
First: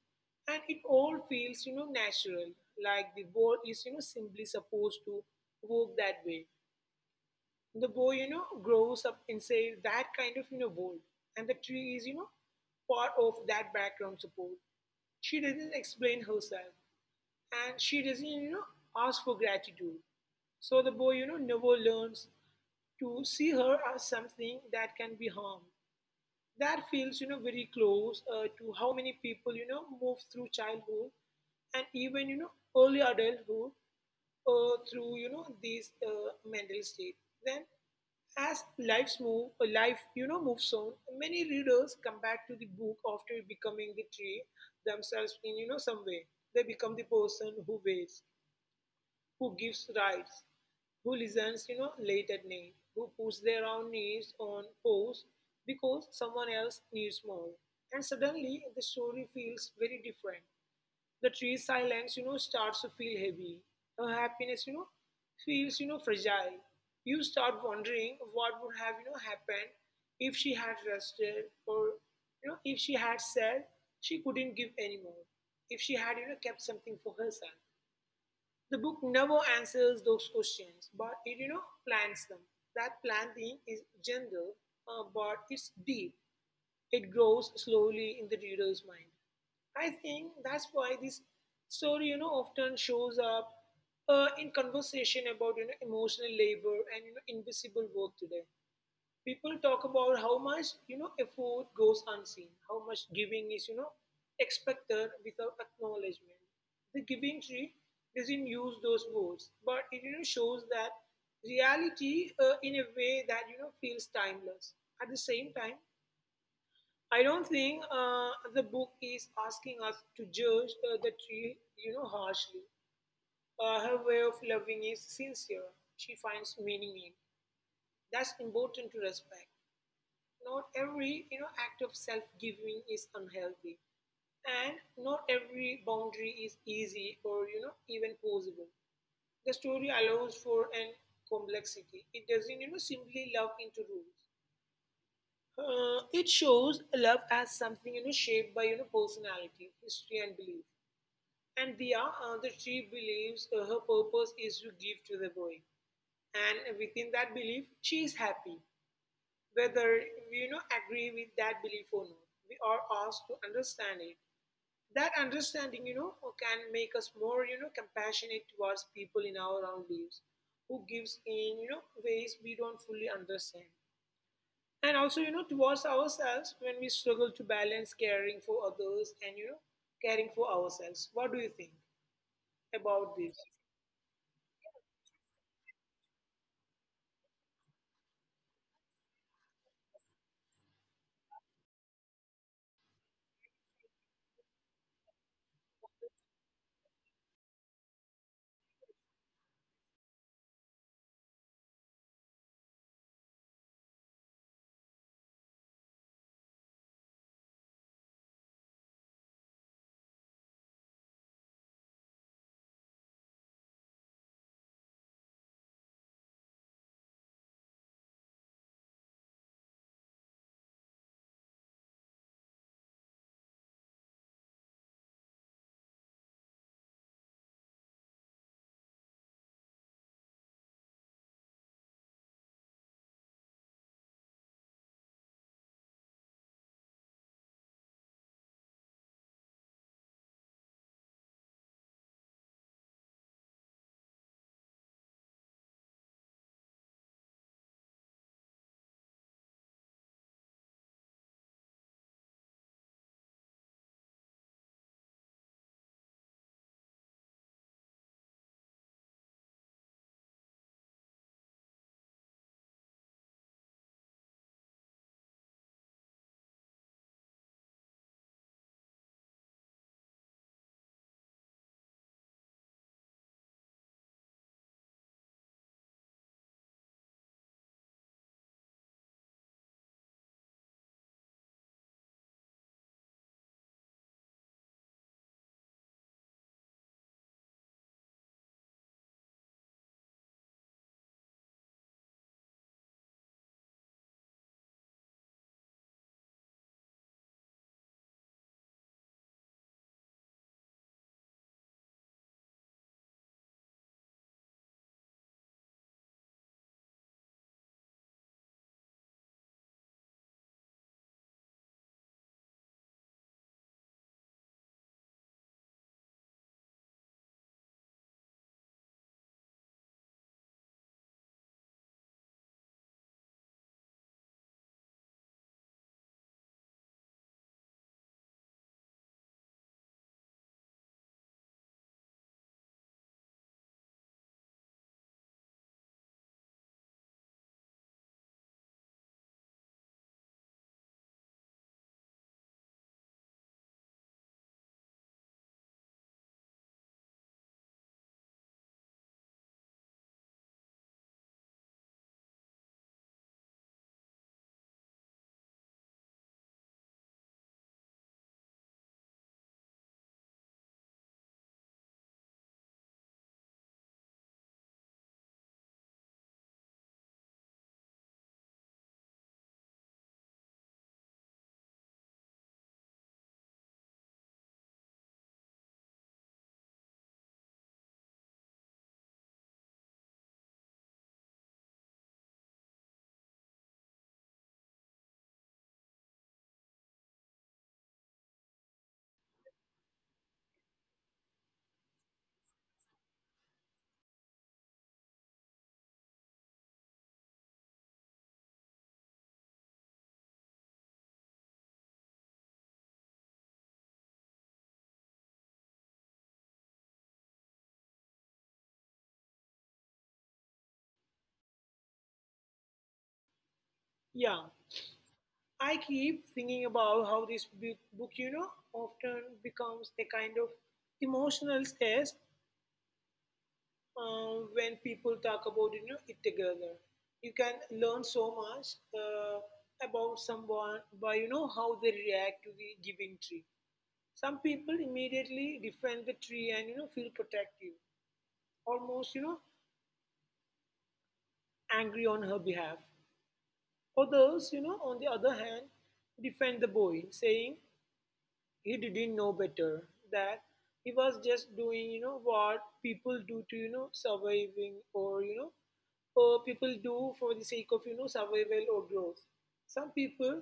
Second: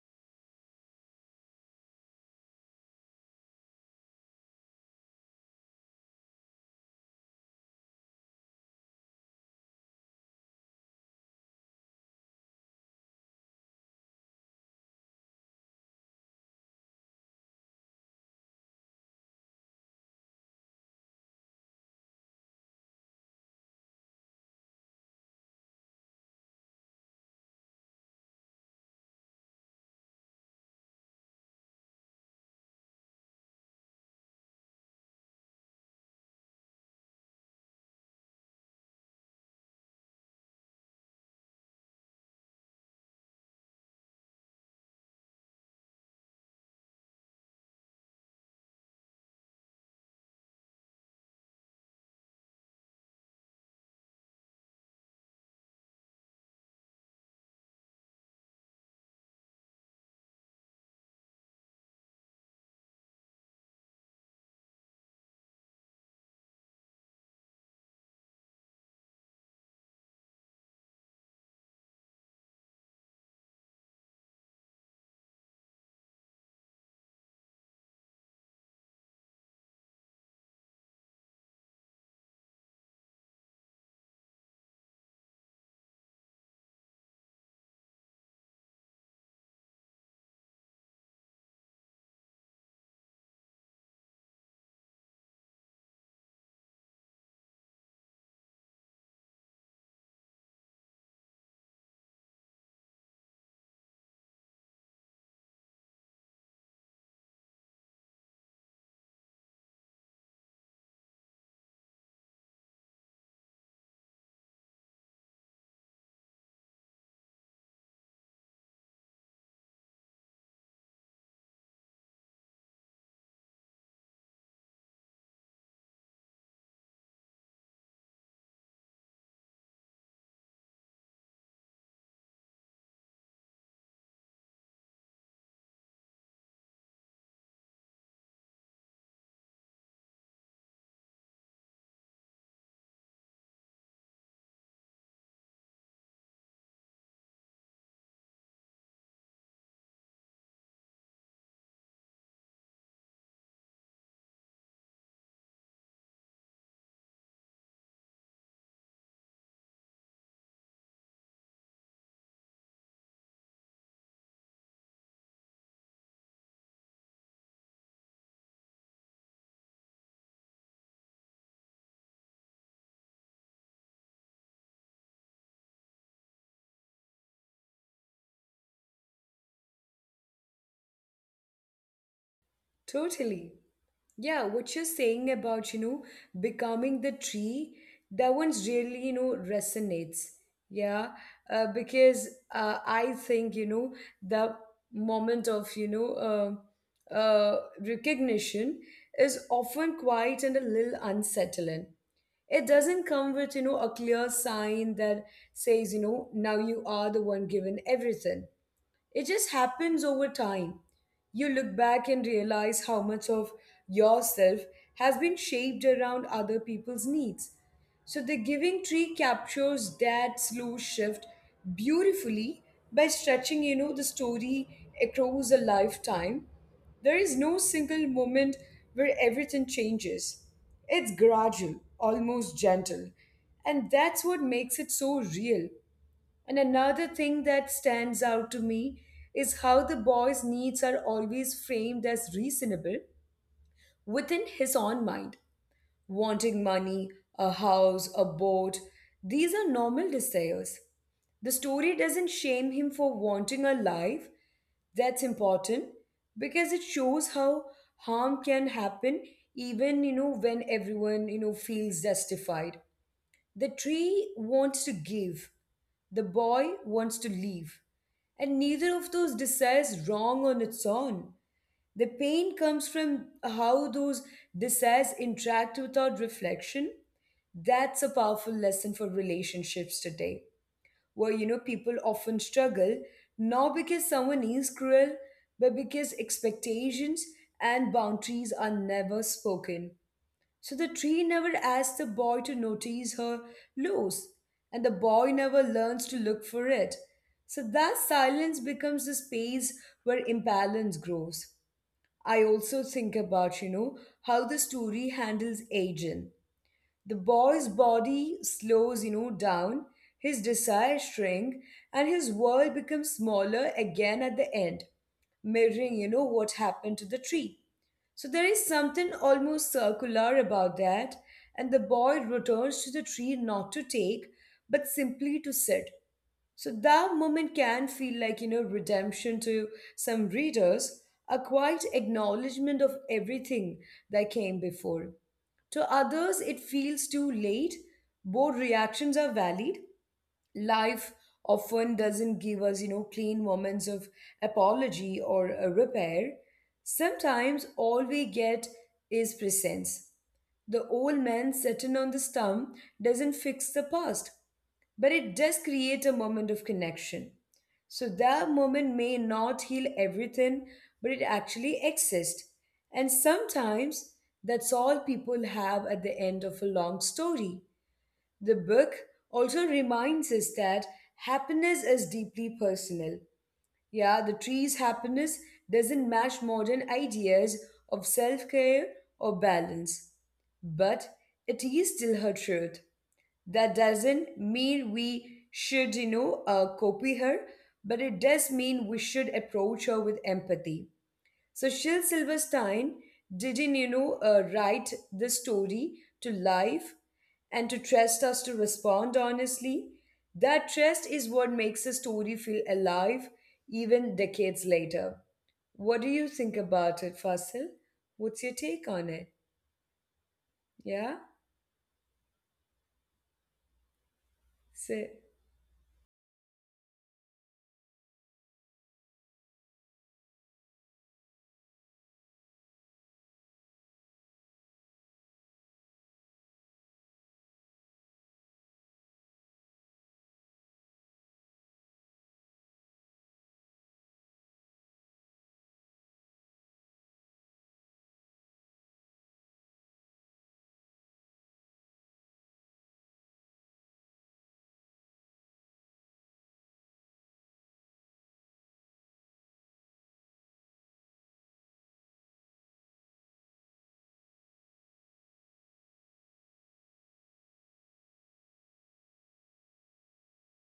Speaker 2: And it all feels, you know, natural, like the world is, you know, simply supposed to work that way. The boy, you know, grows up inside that kind of, you know, world. And the tree is, you know, part of that background support. She doesn't explain herself. And she doesn't, you know, ask for gratitude. So the boy, you know, never learns to see her as something that can be harmed. That feels you know very close uh, to how many people you know move through childhood and even you know early adulthood, uh, through you know this uh, mental state. Then, as lives move uh, life you know moves on. Many readers come back to the book after becoming the tree themselves in you know some way. They become the person who waits, who gives rides, who listens, you know, late at night, who puts their own needs on pause because someone else needs more. And suddenly the story feels very different. The tree's silence, you know, starts to feel heavy. Her happiness, you know, feels, you know, fragile. You start wondering what would have, you know, happened if she had rested, or, you know, if she had said she couldn't give anymore, if she had, you know, kept something for herself. The book never answers those questions, but it you know plants them. That planting is gentle, uh, but it's deep. It grows slowly in the reader's mind. I think that's why this story you know often shows up uh, in conversation about you know emotional labor and you know invisible work. Today people talk about how much you know effort goes unseen, how much giving is you know expected without acknowledgement. The giving tree doesn't use those words, but it you know shows that reality uh, in a way that you know feels timeless. At the same time, I don't think uh, the book is asking us to judge uh, the tree you know harshly. Uh, her way of loving is sincere. She finds meaning in That's important to respect. Not every you know act of self giving is unhealthy, and not every boundary is easy or you know even possible. The story allows for an complexity. It doesn't you know simply love into rules. Uh, it shows love as something you know shaped by you know personality, history and belief. And the uh, the she believes uh, her purpose is to give to the boy, and within that belief she is happy. Whether we you know agree with that belief or not, we are asked to understand it. That understanding you know can make us more you know compassionate towards people in our own lives, who gives in you know ways we don't fully understand, and also you know towards ourselves when we struggle to balance caring for others and you know caring for ourselves. What do you think about this?
Speaker 1: Totally. Yeah, what you're saying about, you know, becoming the tree, that one's really, you know, resonates. Yeah, uh, because uh, I think, you know, the moment of, you know, uh, uh, recognition is often quiet and a little unsettling. It doesn't come with, you know, a clear sign that says, you know, now you are the one given everything. It just happens over time. You look back and realize how much of yourself has been shaped around other people's needs. So, the Giving Tree captures that slow shift beautifully by stretching, you know, the story across a lifetime. There is no single moment where everything changes. It's gradual, almost gentle. And that's what makes it so real. And another thing that stands out to me is how the boy's needs are always framed as reasonable within his own mind. Wanting money, a house, a boat, these are normal desires. The story doesn't shame him for wanting a life, that's important because it shows how harm can happen even, you know when everyone, you know feels justified. The tree wants to give, the boy wants to leave. And neither of those desires wrong on its own. The pain comes from how those desires interact without reflection. That's a powerful lesson for relationships today, where, you know people often struggle not because someone is cruel, but because expectations and boundaries are never spoken. So the tree never asks the boy to notice her loss, and the boy never learns to look for it. So that silence becomes the space where imbalance grows. I also think about, you know, how the story handles aging. The boy's body slows, you know, down, his desires shrink, and his world becomes smaller again at the end, mirroring, you know, what happened to the tree. So there is something almost circular about that, and the boy returns to the tree not to take, but simply to sit. So that moment can feel like, you know, redemption to some readers, a quiet acknowledgement of everything that came before. To others, it feels too late. Both reactions are valid, life often doesn't give us, you know, clean moments of apology or a repair. Sometimes all we get is presence. The old man sitting on the stump doesn't fix the past, but it does create a moment of connection. So that moment may not heal everything, but it actually exists. And sometimes that's all people have at the end of a long story. The book also reminds us that happiness is deeply personal. Yeah, the tree's happiness doesn't match modern ideas of self care or balance. But it is still her truth. That doesn't mean we should, you know, uh, copy her, but it does mean we should approach her with empathy. So Shel Silverstein didn't, you know, uh, write this story to life and to trust us to respond honestly. That trust is what makes a story feel alive even decades later. What do you think about it, Fasil? What's your take on it? Yeah?
Speaker 2: Yeah.
Speaker 1: So,
Speaker 2: I keep thinking about how this bu- book, you know, often becomes a kind of emotional test uh, when people talk about you know it together. You can learn so much uh, about someone by you know how they react to the giving tree. Some people immediately defend the tree and you know feel protective, almost you know angry on her behalf. Others, you know, on the other hand, defend the boy, saying he didn't know better, that he was just doing you know what people do to you know surviving, or you know or people do for the sake of you know survival or growth. Some people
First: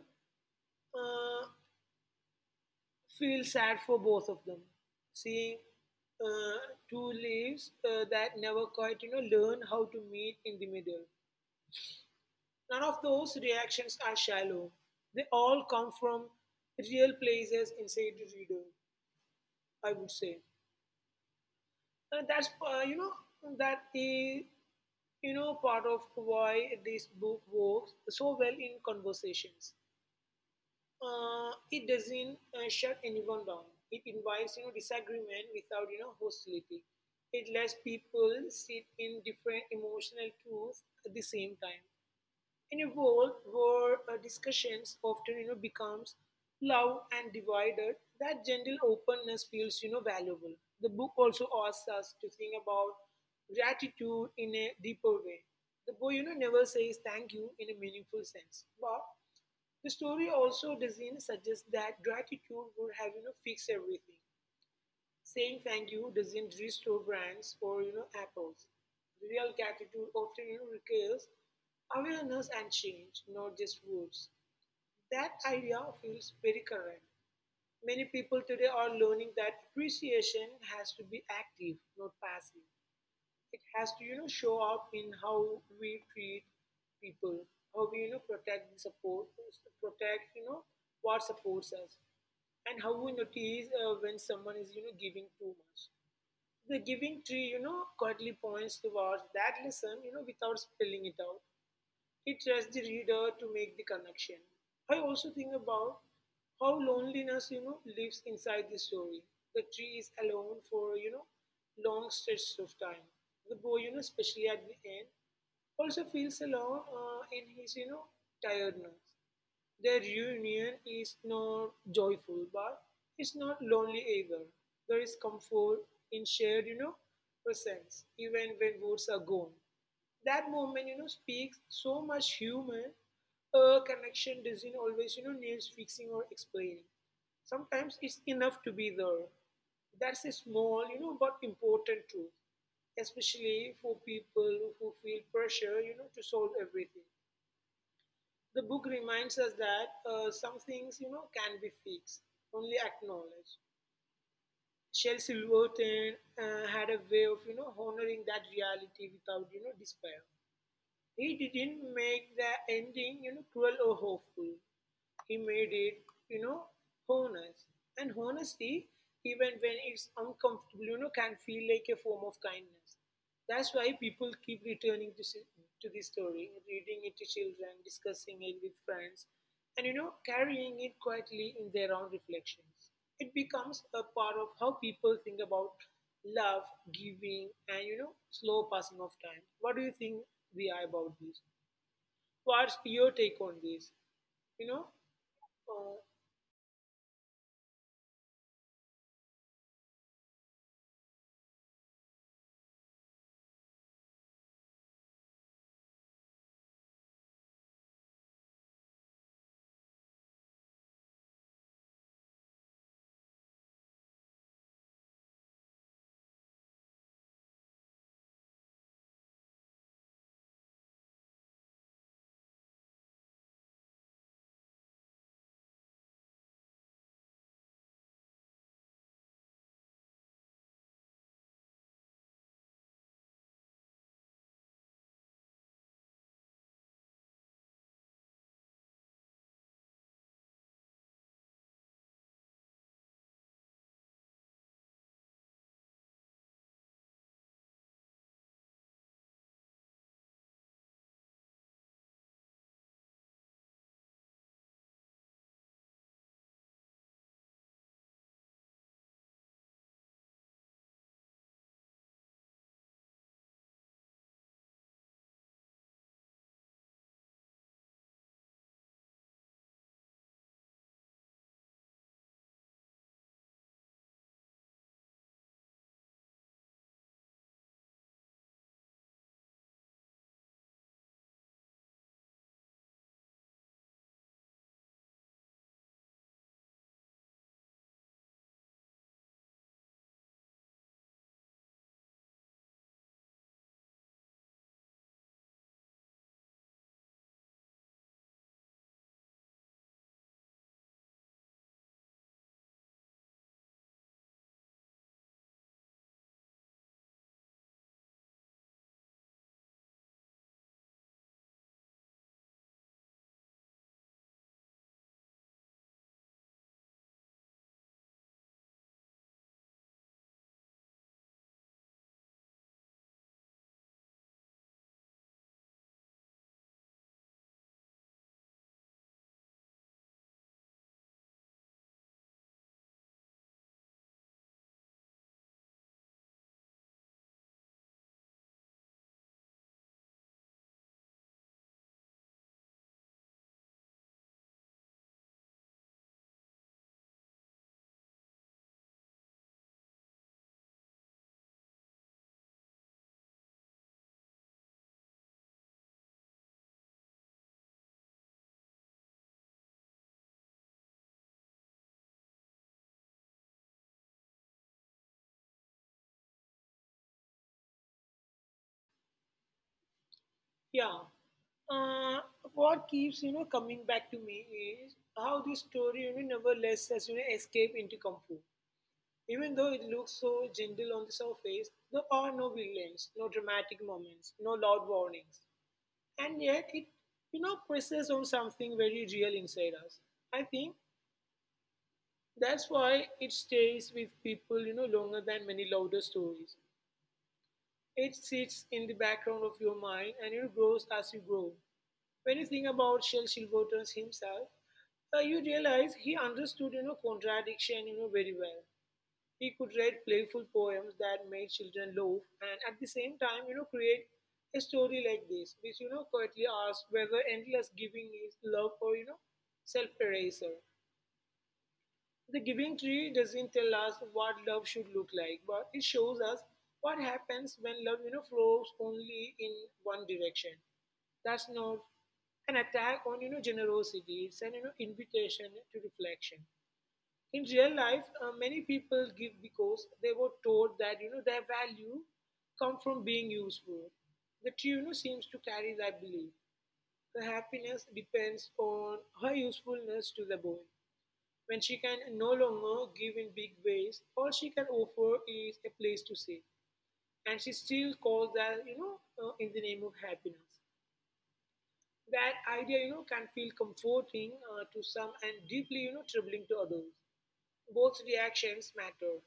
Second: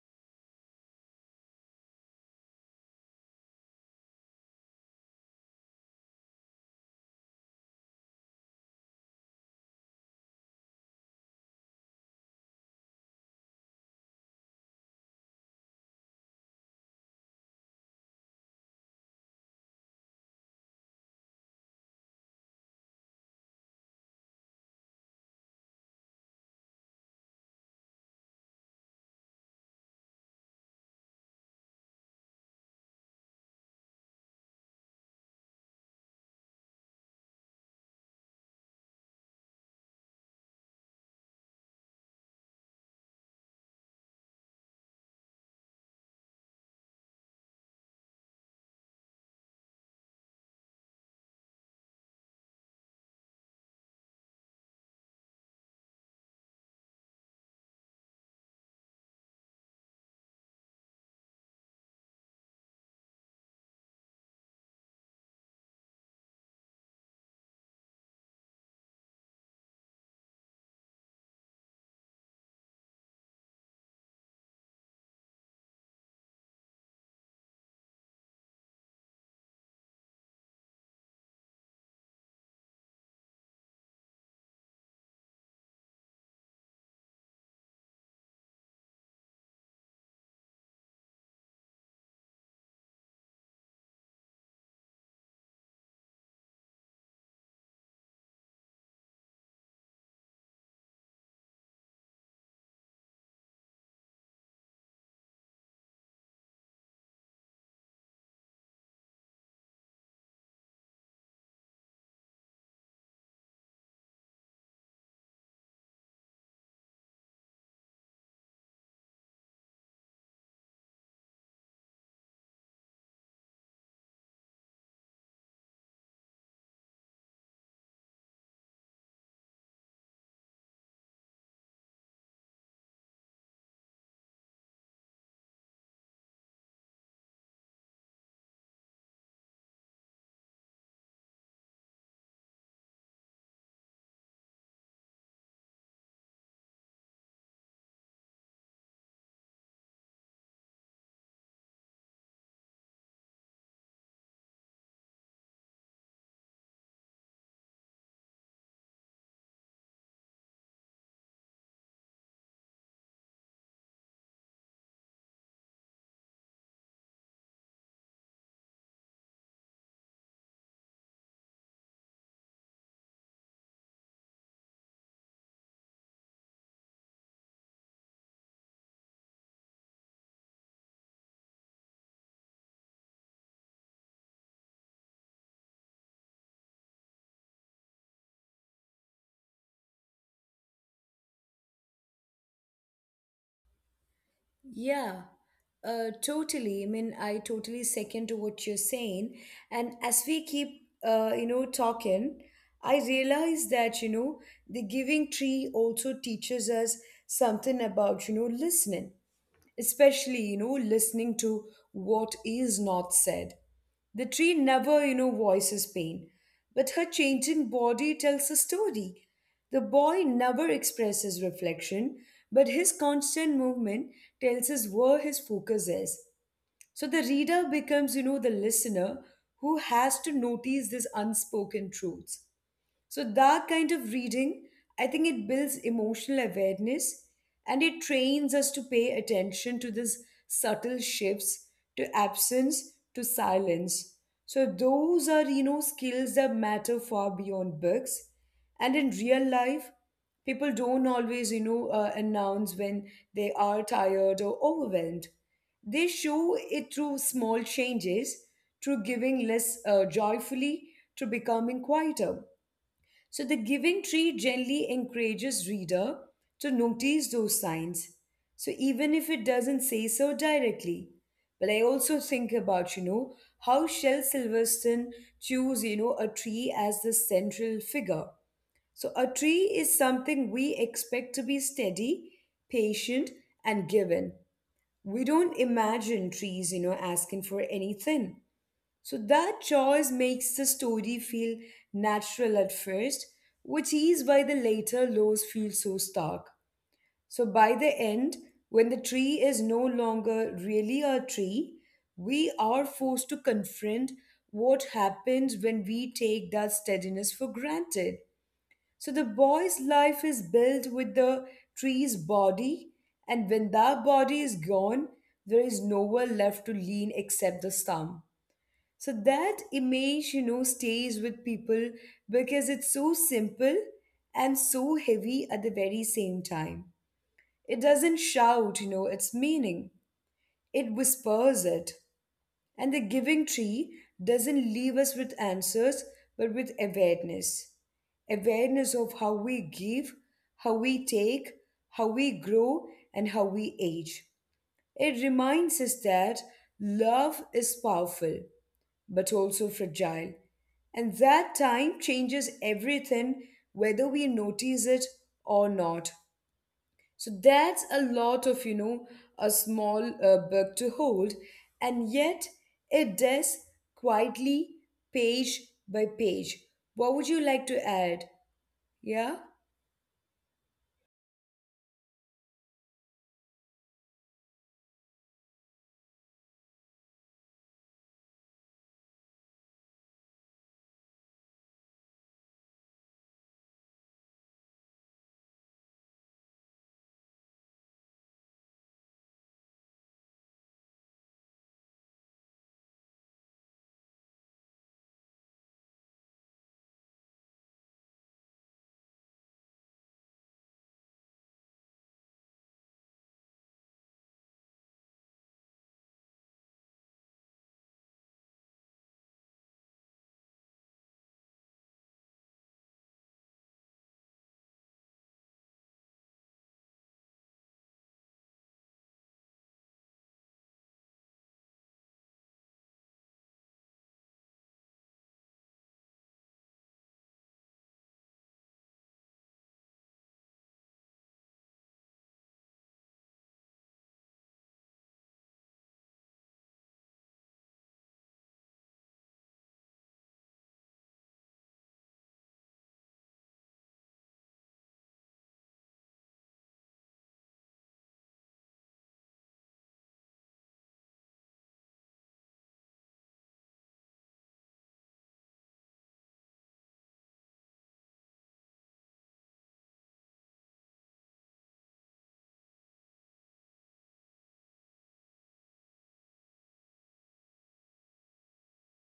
Speaker 2: uh, feel sad for both of them, seeing uh, two leaves uh, that never quite you know learn how to meet in the middle. None of those reactions are shallow; they all come from real places inside the reader, I would say. And that's, uh, you know, that is, you know, part of why this book works so well in conversations. Uh, it doesn't uh, shut anyone down. It invites, you know, disagreement without, you know, hostility. It lets people sit in different emotional truths at the same time. In a world where uh, discussions often, you know, becomes loud and divided, that gentle openness feels, you know, valuable. The book also asks us to think about gratitude in a deeper way. The boy, you know, never says thank you in a meaningful sense, but the story also doesn't suggest that gratitude would have, you know, fixed everything. Saying thank you doesn't restore brands or you know apples. Real gratitude often you know, requires awareness and change, not just words. That idea feels very current. Many people today are learning that appreciation has to be active, not passive. It has to you know show up in how we treat people, how we you know protect and support, protect you know what supports us, and how we notice uh, when someone is you know giving too much. The giving tree, you know, quietly points towards that lesson, you know, without spelling it out. It trusts the reader to make the connection. I also think about how loneliness, you know, lives inside the story. The tree is alone for, you know, long stretches of time. The boy, you know, especially at the end, also feels alone uh, in his, you know, tiredness. Their reunion is not joyful, but it's not lonely either. There is comfort in shared, you know, presence, even when words are gone. That moment, you know, speaks so much human. A connection doesn't always, you know, needs fixing or explaining. Sometimes it's enough to be there. That's a small, you know, but important truth, especially for people who feel pressure, you know, to solve everything. The book reminds us that uh, some things, you know, can be fixed, only acknowledged. Shel Silverton uh, had a way of, you know, honoring that reality without, you know, despair. He didn't make the ending, you know, cruel or hopeful. He made it, you know, honest. And honesty, even when it's uncomfortable, you know, can feel like a form of kindness. That's why people keep returning to, si- to this story, reading it to children, discussing it with friends, and, you know, carrying it quietly in their own reflections. It becomes a part of how people think about love, giving, and you know, slow passing of time. What do you think we are about this? What's your take on this? You know,
Speaker 1: yeah,
Speaker 2: uh,
Speaker 1: uh, totally. I mean, I totally second to what you're saying. And as we keep, uh, you know, talking, I realize that, you know, the Giving Tree also teaches us something about, you know, listening, especially, you know listening to what is not said. The tree never, you know voices pain, but her changing body tells a story. The boy never expresses reflection, but his constant movement tells us where his focus is. So the reader becomes, you know the listener who has to notice these unspoken truths. So that kind of reading, I think it builds emotional awareness, and it trains us to pay attention to these subtle shifts, to absence, to silence. So those are, you know, skills that matter far beyond books. And in real life, people don't always, you know, uh, announce when they are tired or overwhelmed. They show it through small changes, through giving less uh, joyfully, through becoming quieter. So the Giving Tree generally encourages reader to notice those signs, so even if it doesn't say so directly. But I also think about, you know, how Shel Silverstone choose, you know, a tree as the central figure. So a tree is something we expect to be steady, patient, and given. We don't imagine trees, you know, asking for anything. So that choice makes the story feel natural at first, which is why the later laws feel so stark. So by the end, when the tree is no longer really a tree, we are forced to confront what happens when we take that steadiness for granted. So the boy's life is built with the tree's body, and when that body is gone, there is nowhere left to lean except the stump. So that image, you know, stays with people because it's so simple and so heavy at the very same time. It doesn't shout, you know, its meaning, it whispers it. And the Giving Tree doesn't leave us with answers, but with awareness, awareness of how we give, how we take, how we grow, and how we age. It reminds us that love is powerful but also fragile. And that time changes everything, whether we notice it or not. So that's a lot of, you know, a small uh, book to hold, and yet it does quietly, page by page. What would you like to add? Yeah?
Speaker 2: yeah. Uh, what keeps you know coming back to me is how this story you know never lets us you know escape into comfort. Even though it looks so gentle on the surface, there are no villains, no dramatic moments, no loud warnings. And yet it you know presses on something very real inside us. I think that's why it stays with people you know longer than many louder stories. It sits in the background of your mind, and it grows as you grow. When you think about Shell Silverton himself, uh, you realize he understood you know contradiction you know very well. He could write playful poems that made children laugh, and at the same time, you know, create a story like this, which, you know, quietly asks whether endless giving is love, or, you know, self-eraser. The giving tree doesn't tell us what love should look like, but it shows us what happens when love, you know, flows only in one direction. That's not an attack on, you know, generosity. It's an, you know, invitation to reflection. In real life, uh, many people give because they were taught that you know their value come from being useful. The tuna seems to carry that belief. Her happiness depends on her usefulness to the boy. When she can no longer give in big ways, all she can offer is a place to stay, and she still calls that you know uh, in the name of happiness. That idea you know can feel comforting uh, to some and deeply you know troubling to others. Both reactions matter.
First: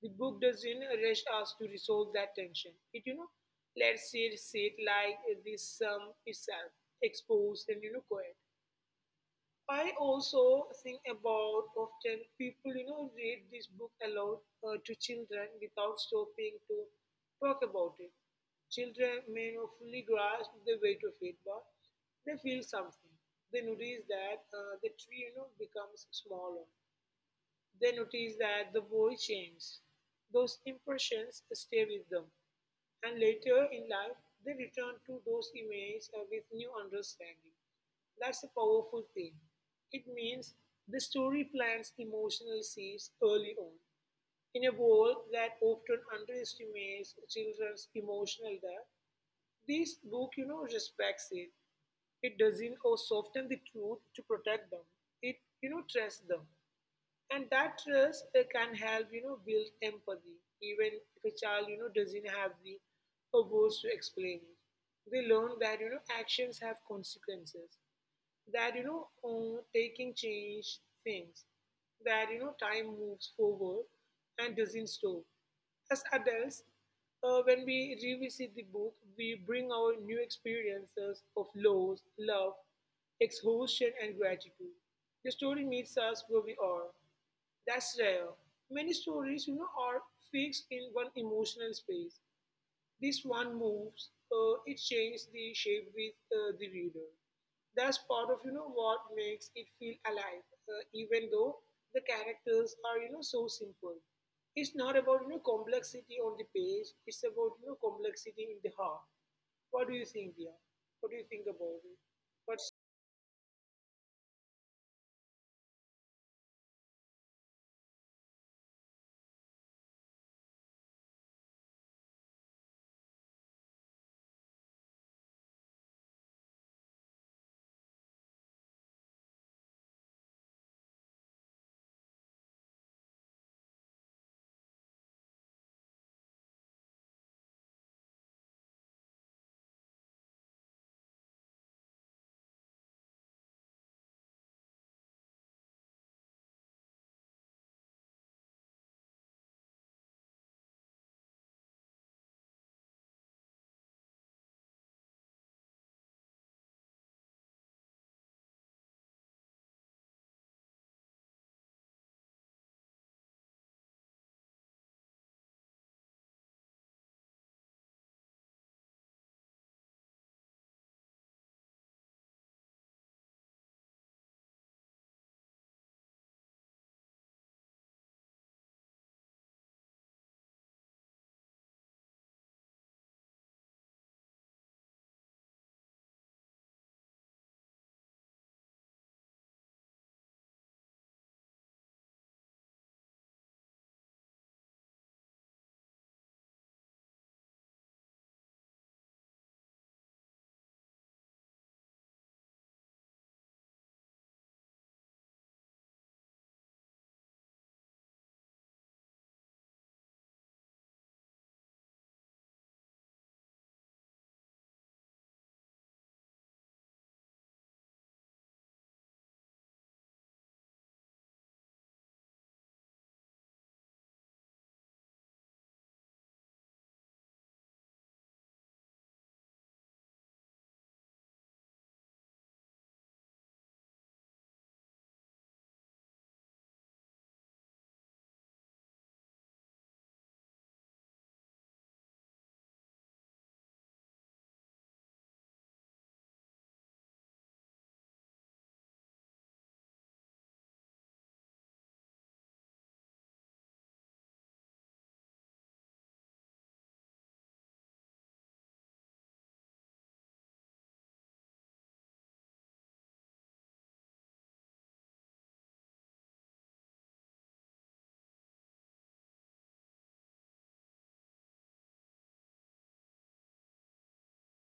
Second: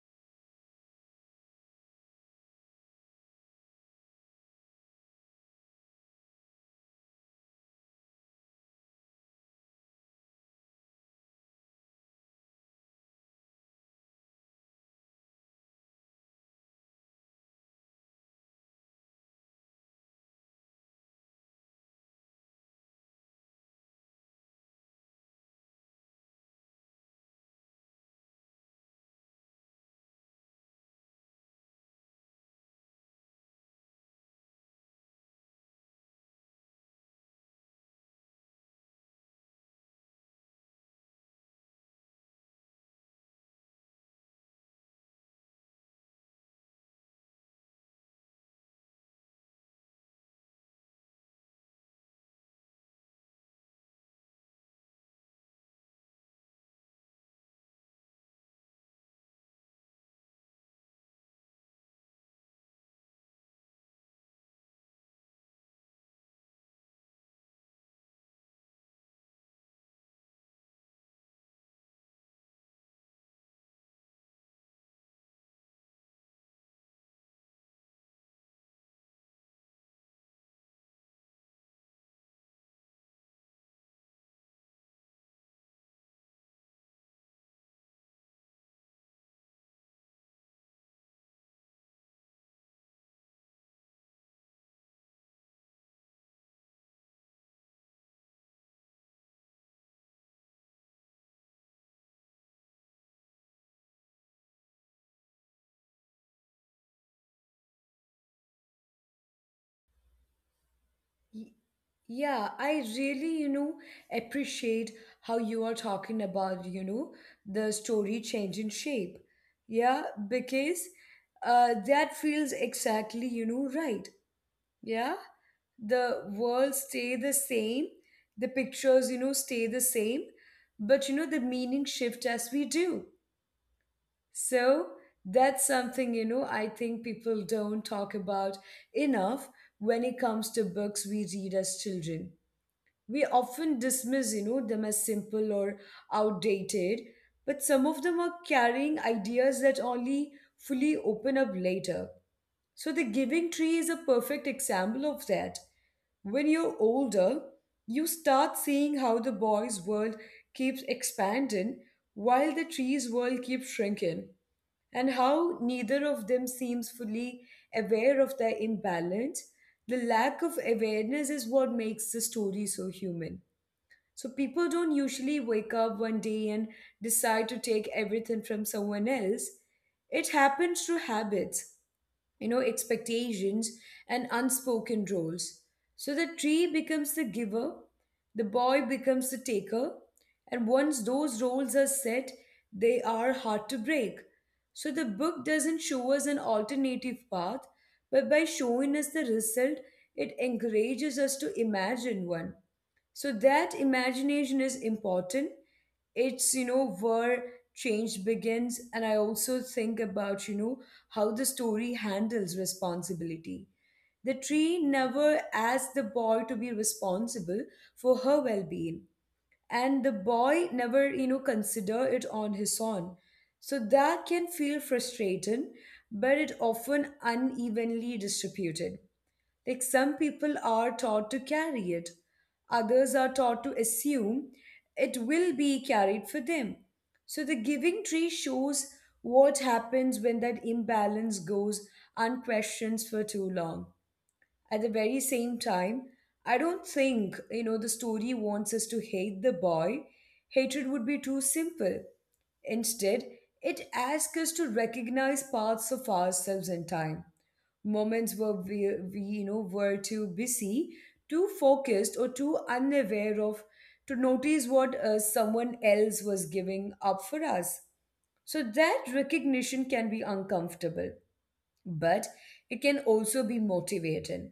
Speaker 2: The book doesn't rush us to resolve that tension. It, you know, lets it sit like this sum itself, exposed and, you know, quiet. I also think about often people, you know, read this book aloud uh, to children without stopping to talk about it. Children may not fully grasp the weight of it, but they feel something. They notice that uh, the tree, you know, becomes smaller. They notice that the boy changed. Those impressions stay with them, and later in life, they return to those images uh, with new understanding. That's a powerful thing. It means the story plants emotional seeds early on. In a world that often underestimates children's emotional depth, this book, you know, respects it. It doesn't or soften the truth to protect them. It, you know, trusts them. And that trust uh, can help you know build empathy, even if a child you know doesn't have the uh, words to explain it. They learn that you know actions have consequences, that you know uh, taking change things, that you know time moves forward and doesn't stop. As adults, uh, when we revisit the book, we bring our new experiences of loss, love, exhaustion, and gratitude. The story meets us where we are. That's rare. Many stories, you know, are fixed in one emotional space. This one moves. Uh, it changes the shape with uh, the reader. That's part of you know what makes it feel alive, uh, even though the characters are you know so simple. It's not about you know complexity on the page. It's about you know complexity in the heart. What do you think, Dia? What do you think
Speaker 1: Y-
Speaker 2: about it?
Speaker 1: Yeah, I really, you know, appreciate how you are talking about, you know, the story changing shape. Yeah, because uh, that feels exactly, you know, right. Yeah, the world stay the same, the pictures, you know, stay the same, but you know, the meaning shift as we do. So that's something, you know, I think people don't talk about enough when it comes to books we read as children. We often dismiss you know them as simple or outdated, but some of them are carrying ideas that only fully open up later. So The Giving Tree is a perfect example of that. When you're older, you start seeing how the boy's world keeps expanding while the tree's world keeps shrinking, and how neither of them seems fully aware of their imbalance. The lack of awareness is what makes the story so human. So people don't usually wake up one day and decide to take everything from someone else. It happens through habits, you know, expectations, and unspoken roles. So the tree becomes the giver, the boy becomes the taker, and once those roles are set, they are hard to break. So the book doesn't show us an alternative path, but by showing us the result, it encourages us to imagine one. So that imagination is important. It's you know where change begins. And I also think about you know how the story handles responsibility. The tree never asked the boy to be responsible for her well-being, and the boy never you know consider it on his own. So that can feel frustrating, but it often unevenly distributed. Like, some people are taught to carry it, others are taught to assume it will be carried for them. So The Giving Tree shows what happens when that imbalance goes unquestioned for too long. At the very same time, I don't think, you know, the story wants us to hate the boy. Hatred would be too simple. Instead, it asks us to recognize parts of ourselves in time, moments where we, we you know were too busy, too focused, or too unaware of to notice what uh, someone else was giving up for us. So that recognition can be uncomfortable, but it can also be motivating.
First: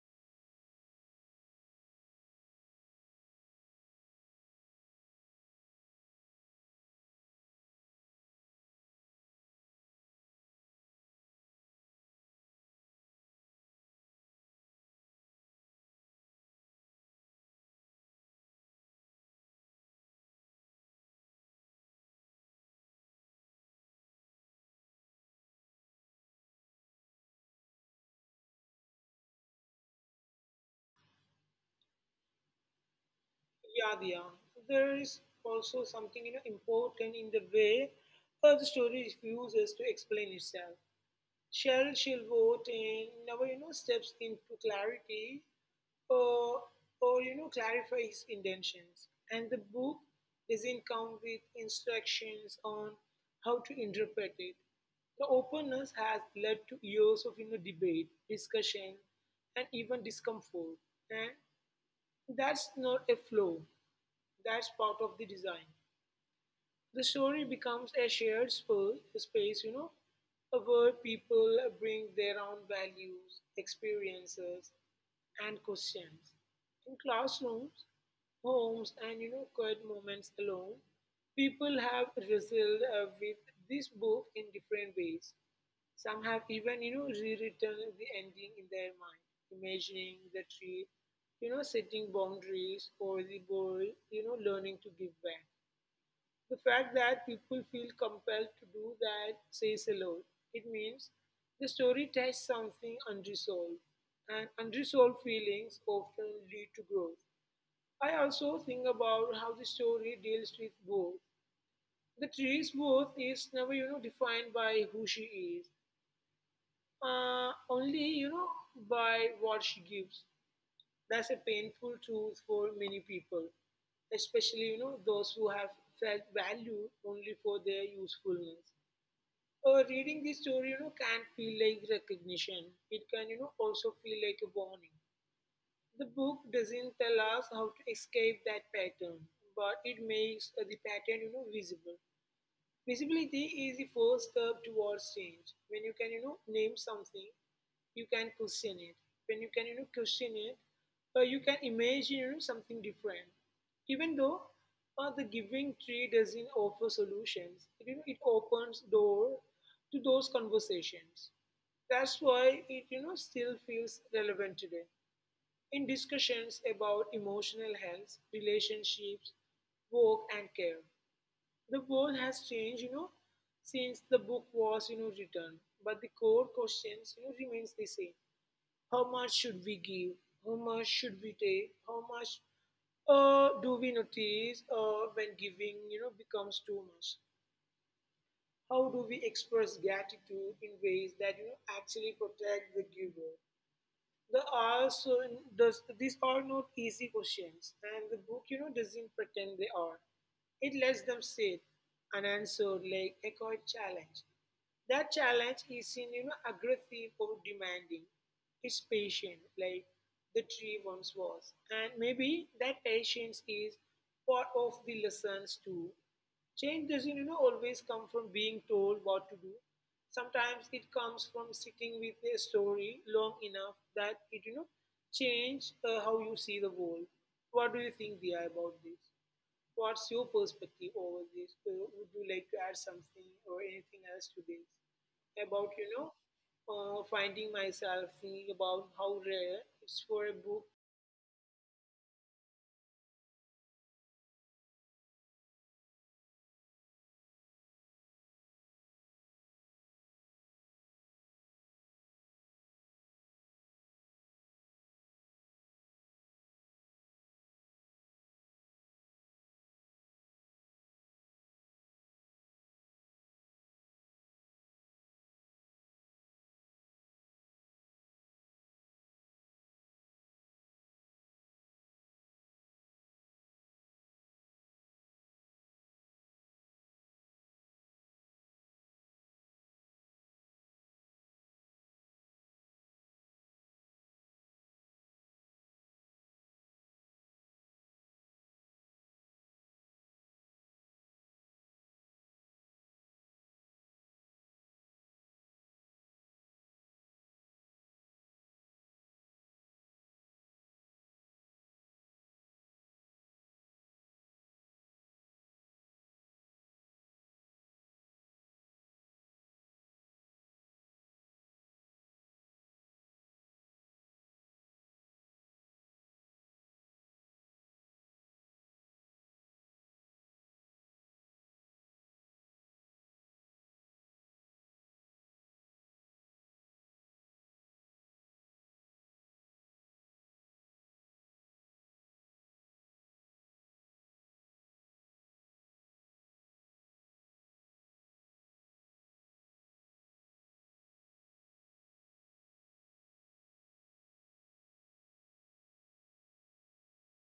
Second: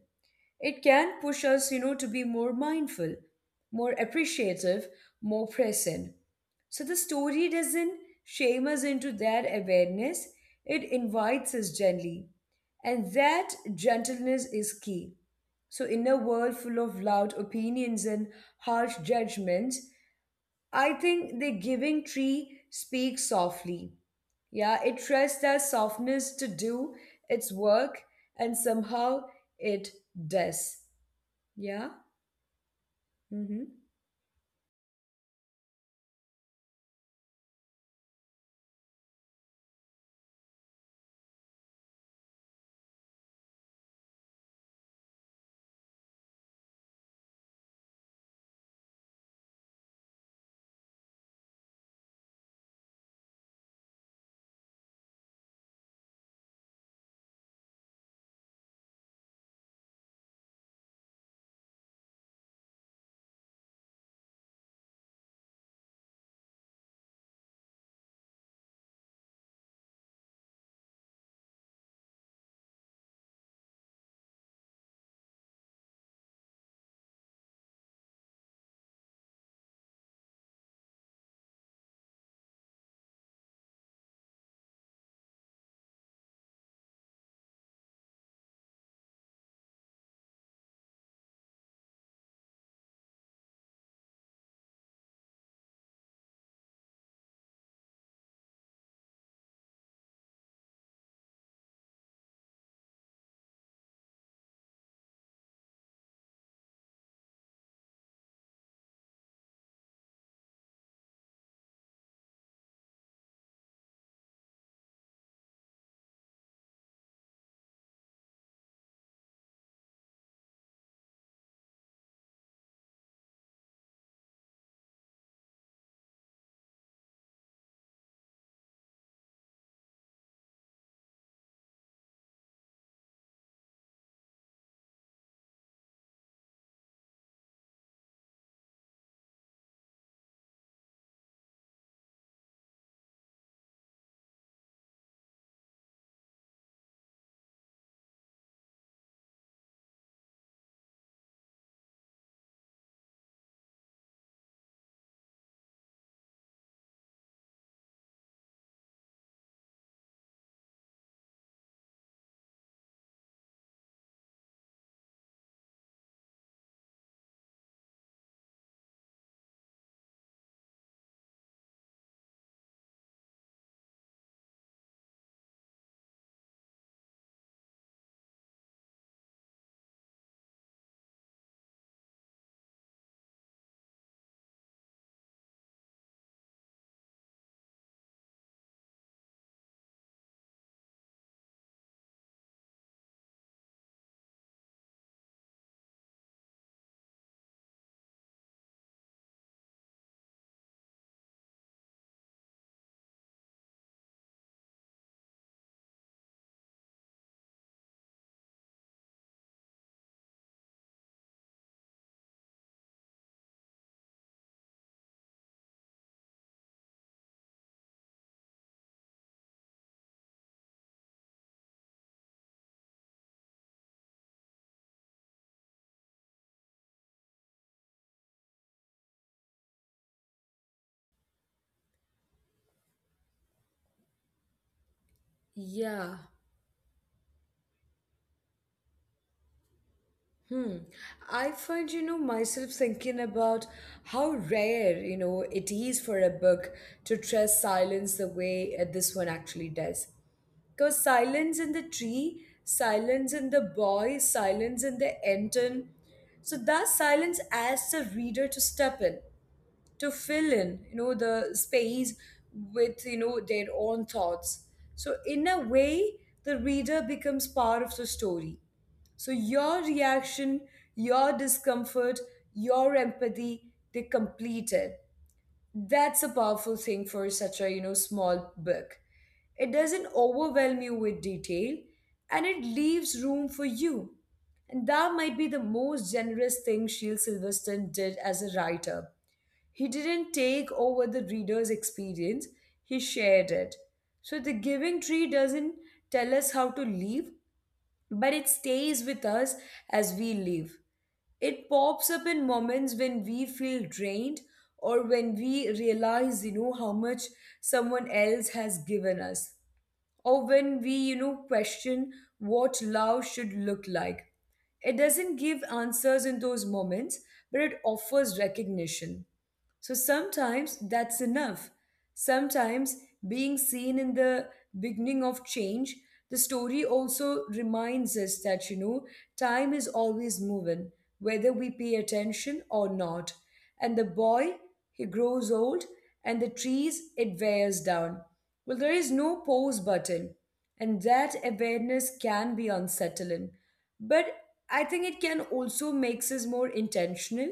Speaker 1: It can push us you know to be more mindful, more appreciative, more present. So the story doesn't shame us into that awareness, it invites us gently, and that gentleness is key. So in a world full of loud opinions and harsh judgments, I think The Giving Tree speaks softly. Yeah, it trusts that softness to do its work, and somehow it does. Yeah. Mm-hmm.
Speaker 2: Yadya. There is also something you know important in the way uh, the story refuses to explain itself. Shell she'll vote and never you know steps into clarity, or or you know clarify his intentions. And the book doesn't come with instructions on how to interpret it. The openness has led to years of you know, debate, discussion, and even discomfort. And that's not a flaw. That's part of the design. The story becomes a shared spa- space, you know, where people bring their own values, experiences, and questions. In classrooms, homes, and you know, quiet moments alone, people have wrestled uh, with this book in different ways. Some have even, you know, rewritten the ending in their mind, imagining the tree, you know, setting boundaries, or the boy, you know, learning to give back. The fact that people feel compelled to do that says a lot. It means the story touches something unresolved, and unresolved feelings often lead to growth. I also think about how the story deals with both. The tree's worth is never, you know, defined by who she is, uh, only, you know, by what she gives. That's a painful truth for many people, especially, you know, those who have felt valued only for their usefulness. Uh, reading this story, you know, can feel like recognition. It can, you know, also feel like a warning. The book doesn't tell us how to escape that pattern, but it makes uh, the pattern, you know, visible. Visibility is the first step towards change. When you can, you know, name something, you can question it. When you can, you know, question it, uh, you can imagine you know, something different. Even though uh, the giving tree doesn't offer solutions, it, you know, it opens door to those conversations. That's why it, you know, still feels relevant today. In discussions about emotional health, relationships, work, and care, the world has changed, you know, since the book was, you know, written. But the core questions, you know, remains the same. How much should we give? How much should we take? How much uh, do we notice uh, when giving, you know, becomes too much? How do we express gratitude in ways that, you know, actually protect the giver? There are also does these are not easy questions, and the book, you know, doesn't pretend they are. It lets them sit unanswered like a quiet challenge. That challenge is in you know aggressive or demanding. It's patient, like the tree once was, and maybe that patience is part of the lessons too. Change doesn't you know always come from being told what to do. Sometimes it comes from sitting with a story long enough that it you know change uh, how you see the world. What do you think, Dia, about this? What's your perspective over this? Uh, would you like to add something or anything else to this about you
Speaker 1: Yeah.
Speaker 2: know uh, finding myself thinking about how rare it's for a
Speaker 1: Hmm.
Speaker 2: book?
Speaker 1: I find, you know, myself thinking about how rare, you know, it is for a book to trust silence the way uh, this one actually does. Because silence in the tree, silence in the boy, silence in the enton. So that silence asks the reader to step in, to fill in you know the space with you know their own thoughts. So in a way, the reader becomes part of the story. So your reaction, your discomfort, your empathy, they complete it. That's a powerful thing for such a you know small book. It doesn't overwhelm you with detail, and it leaves room for you. And that might be the most generous thing Shiel Silverstone did as a writer. He didn't take over the reader's experience, he shared it. So The Giving Tree doesn't tell us how to live, but it stays with us as we live. It pops up in moments when we feel drained, or when we realize, you know, how much someone else has given us. Or when we, you know, question what love should look like. It doesn't give answers in those moments, but it offers recognition. So sometimes that's enough. Sometimes being seen in the beginning of change, the story also reminds us that, you know, time is always moving, whether we pay attention or not. And the boy, he grows old, and the trees, it wears down. Well, there is no pause button, and that awareness can be unsettling, but I think it can also makes us more intentional.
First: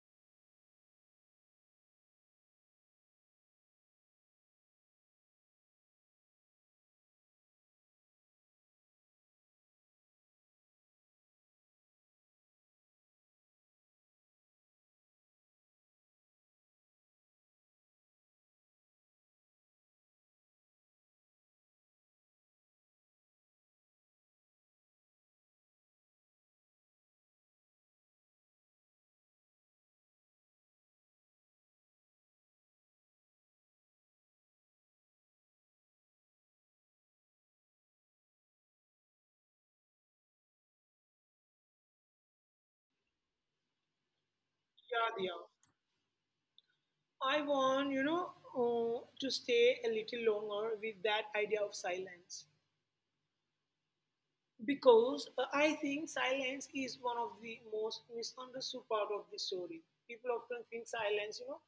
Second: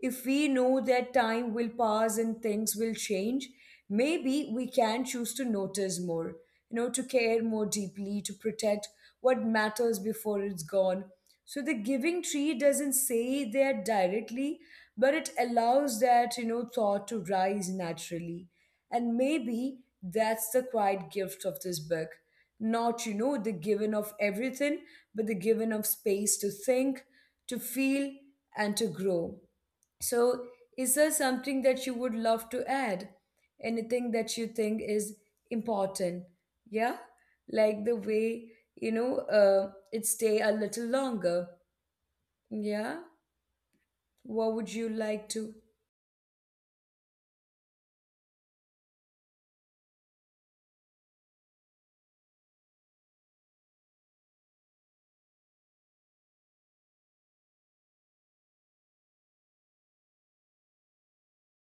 Speaker 1: If we know that time will pass and things will change, maybe we can choose to notice more, you know to care more deeply, to protect what matters before it's gone. So The Giving Tree doesn't say that directly, but it allows that you know thought to rise naturally. And maybe that's the quiet gift of this book. Not, you know, the given of everything, but the given of space to think, to feel, and to grow. So, is there something that you would love to add? Anything that you think is important? Yeah? Like the way, you know, uh, it stay a little longer. Yeah? What would you
Speaker 2: Yeah,
Speaker 1: like
Speaker 2: Dia.
Speaker 1: to?
Speaker 2: I want, you know, uh, to stay a little longer with that idea of silence, because uh, I think silence is one of the most misunderstood part of the story. People often think silence, you know,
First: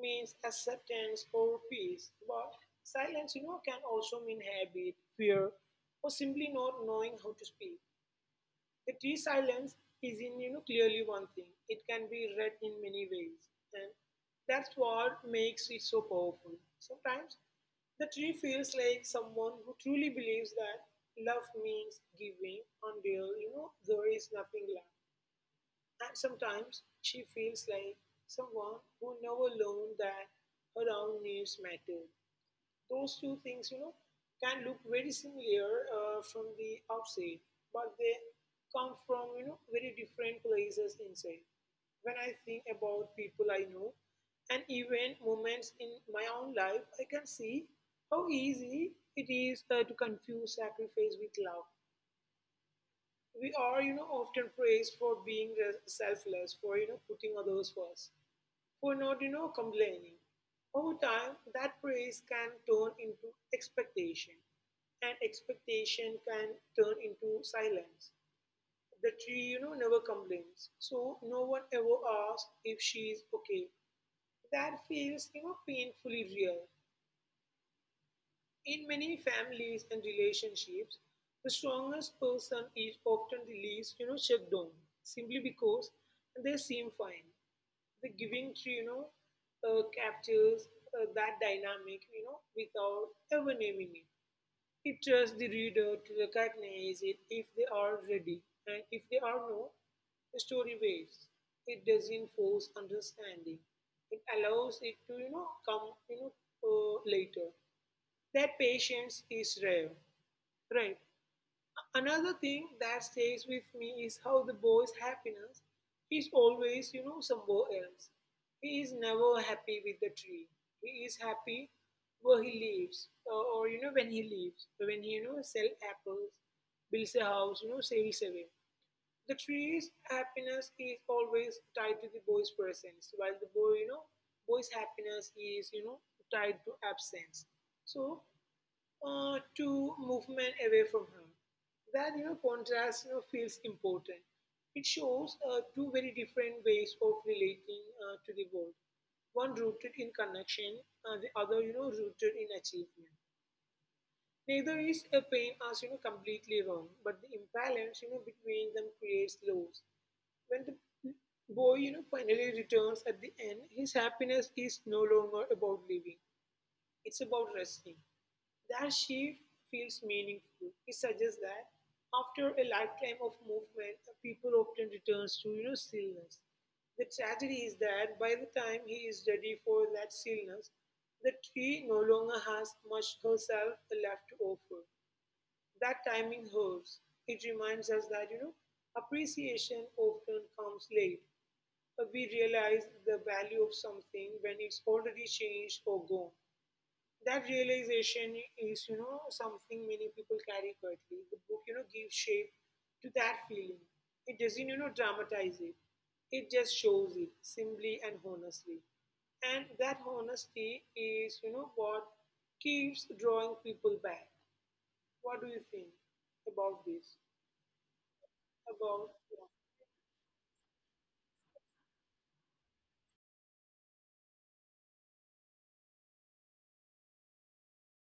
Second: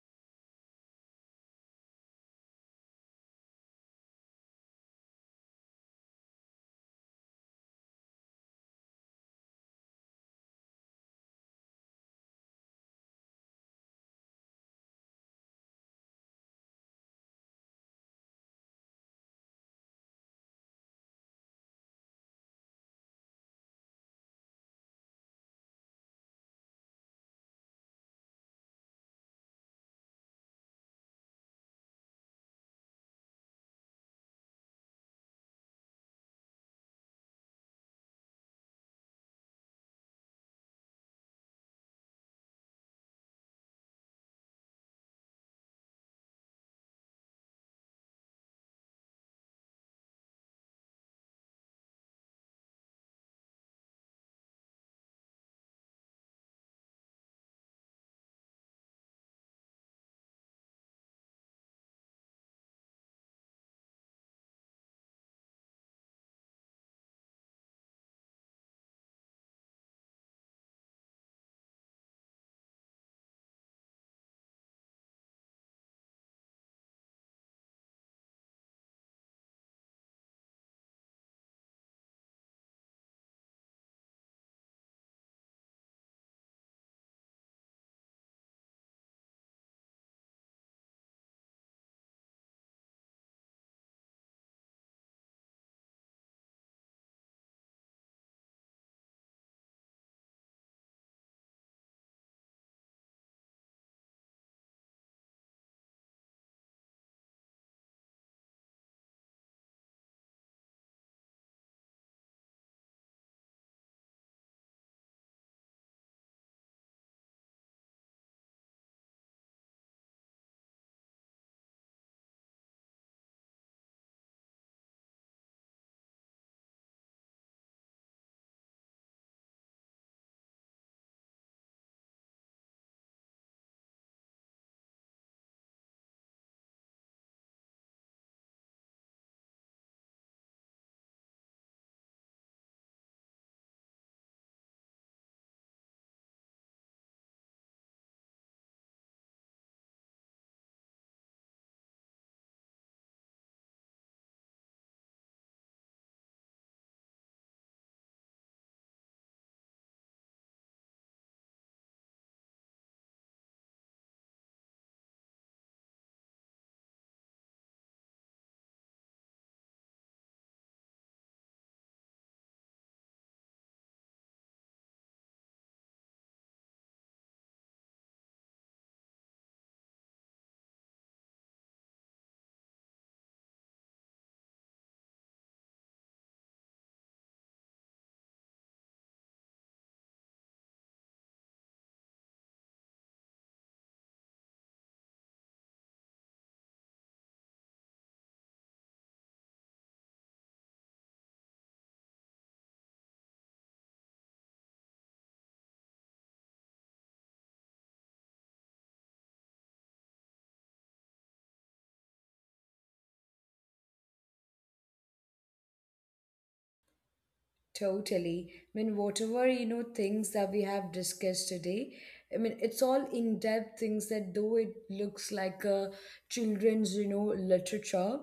Speaker 2: means acceptance or peace, but silence, you know, can also mean habit, fear, or simply not knowing how to speak. The tea silence is in you know clearly one thing. It can be read in many ways, and that's what makes it so powerful. Sometimes the tree feels like someone who truly believes that love means giving until you know there is nothing left. And sometimes she feels like someone who never learned that her own needs mattered. Those two things, you know, can look very similar uh, from the outside, but they come from you know very different places inside. When I think about people I know, and even moments in my own life, I can see how easy it is uh, to confuse sacrifice with love. We are, you know, often praised for being uh, selfless, for you know, putting others first, for not you know complaining. Over time, that praise can turn into expectation, and expectation can turn into silence. The tree, you know, never complains, so no one ever asks if she's okay. That feels, you know, painfully real. In many families and relationships, the strongest person is often the least, you know, checked on, simply because they seem fine. The Giving Tree, you know, uh, captures uh, that dynamic, you know, without ever naming it. It trusts the reader to recognize it if they are ready, and if they are not, the story waits. It doesn't force understanding. It allows it to, you know, come, you know, uh, later. That patience is rare, right? Another thing that stays with me is how the boy's happiness is always, you know, somewhere else. He is never happy with the tree. He is happy where he lives, or, or you know, when he lives, when he, you know, sell apples, builds a house, you know, sails away. The tree's happiness is always tied to the boy's presence, while the boy, you know, boy's happiness is, you know, tied to absence. So uh, to movement away from her. That you know, contrast you know, feels important. It shows uh, two very different ways of relating uh, to the world. One rooted in connection, uh, the other, you know, rooted in achievement. Neither is a pain as you know completely wrong, but the imbalance you know between them creates loss. When the boy you know finally returns at the end, his happiness is no longer about living; it's about resting. That shift feels meaningful. It suggests that after a lifetime of movement, people often returns to you know stillness. The tragedy is that by the time he is ready for that stillness, the tree no longer has much herself left to offer. That timing hurts. It reminds us that you know appreciation often comes late. But we realize the value of something when it's already changed or gone. That realization is you know something many people carry quietly. The book you know gives shape to that feeling. It doesn't you know dramatize it. It just shows it simply and honestly. And that honesty is you know what keeps drawing people back. What do you think about this
Speaker 1: Totally. I mean,
Speaker 2: about
Speaker 1: whatever,
Speaker 2: yeah.
Speaker 1: you know, things that we have discussed today, I mean, it's all in-depth things that though it looks like a children's, you know, literature,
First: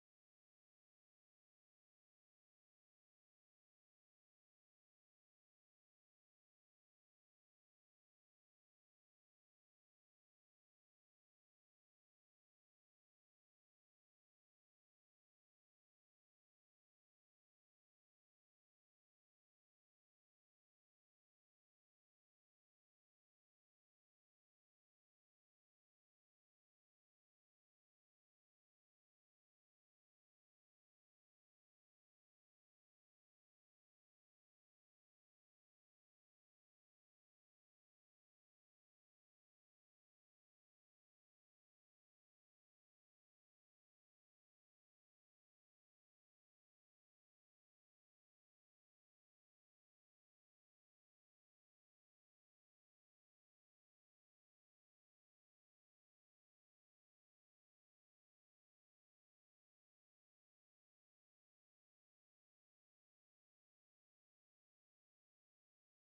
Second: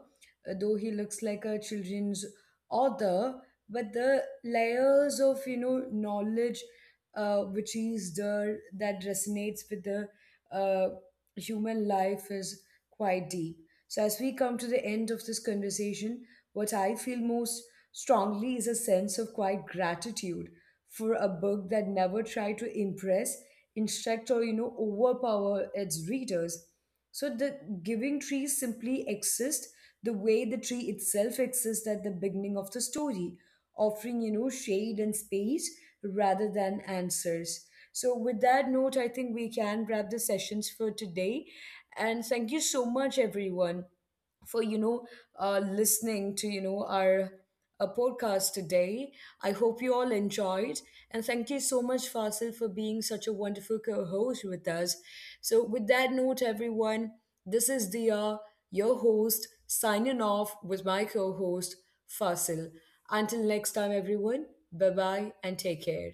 Speaker 1: uh, though he looks like a children's author, but the layers of, you know, knowledge uh, which is there that resonates with the uh, human life is quite deep. So as we come to the end of this conversation, what I feel most strongly is a sense of quiet gratitude for a book that never tried to impress, instruct, or you know overpower its readers. So The Giving Tree simply exists the way the tree itself exists at the beginning of the story, offering you know shade and space rather than answers. So with that note, I think we can wrap the sessions for today. And thank you so much, everyone, for you know uh, listening to you know our a podcast today. I hope you all enjoyed. And thank you so much, Fasil, for being such a wonderful co host with us. So, with that note, everyone, this is Dia, your host, signing off with my co host, Fasil. Until next time, everyone, bye bye and take care.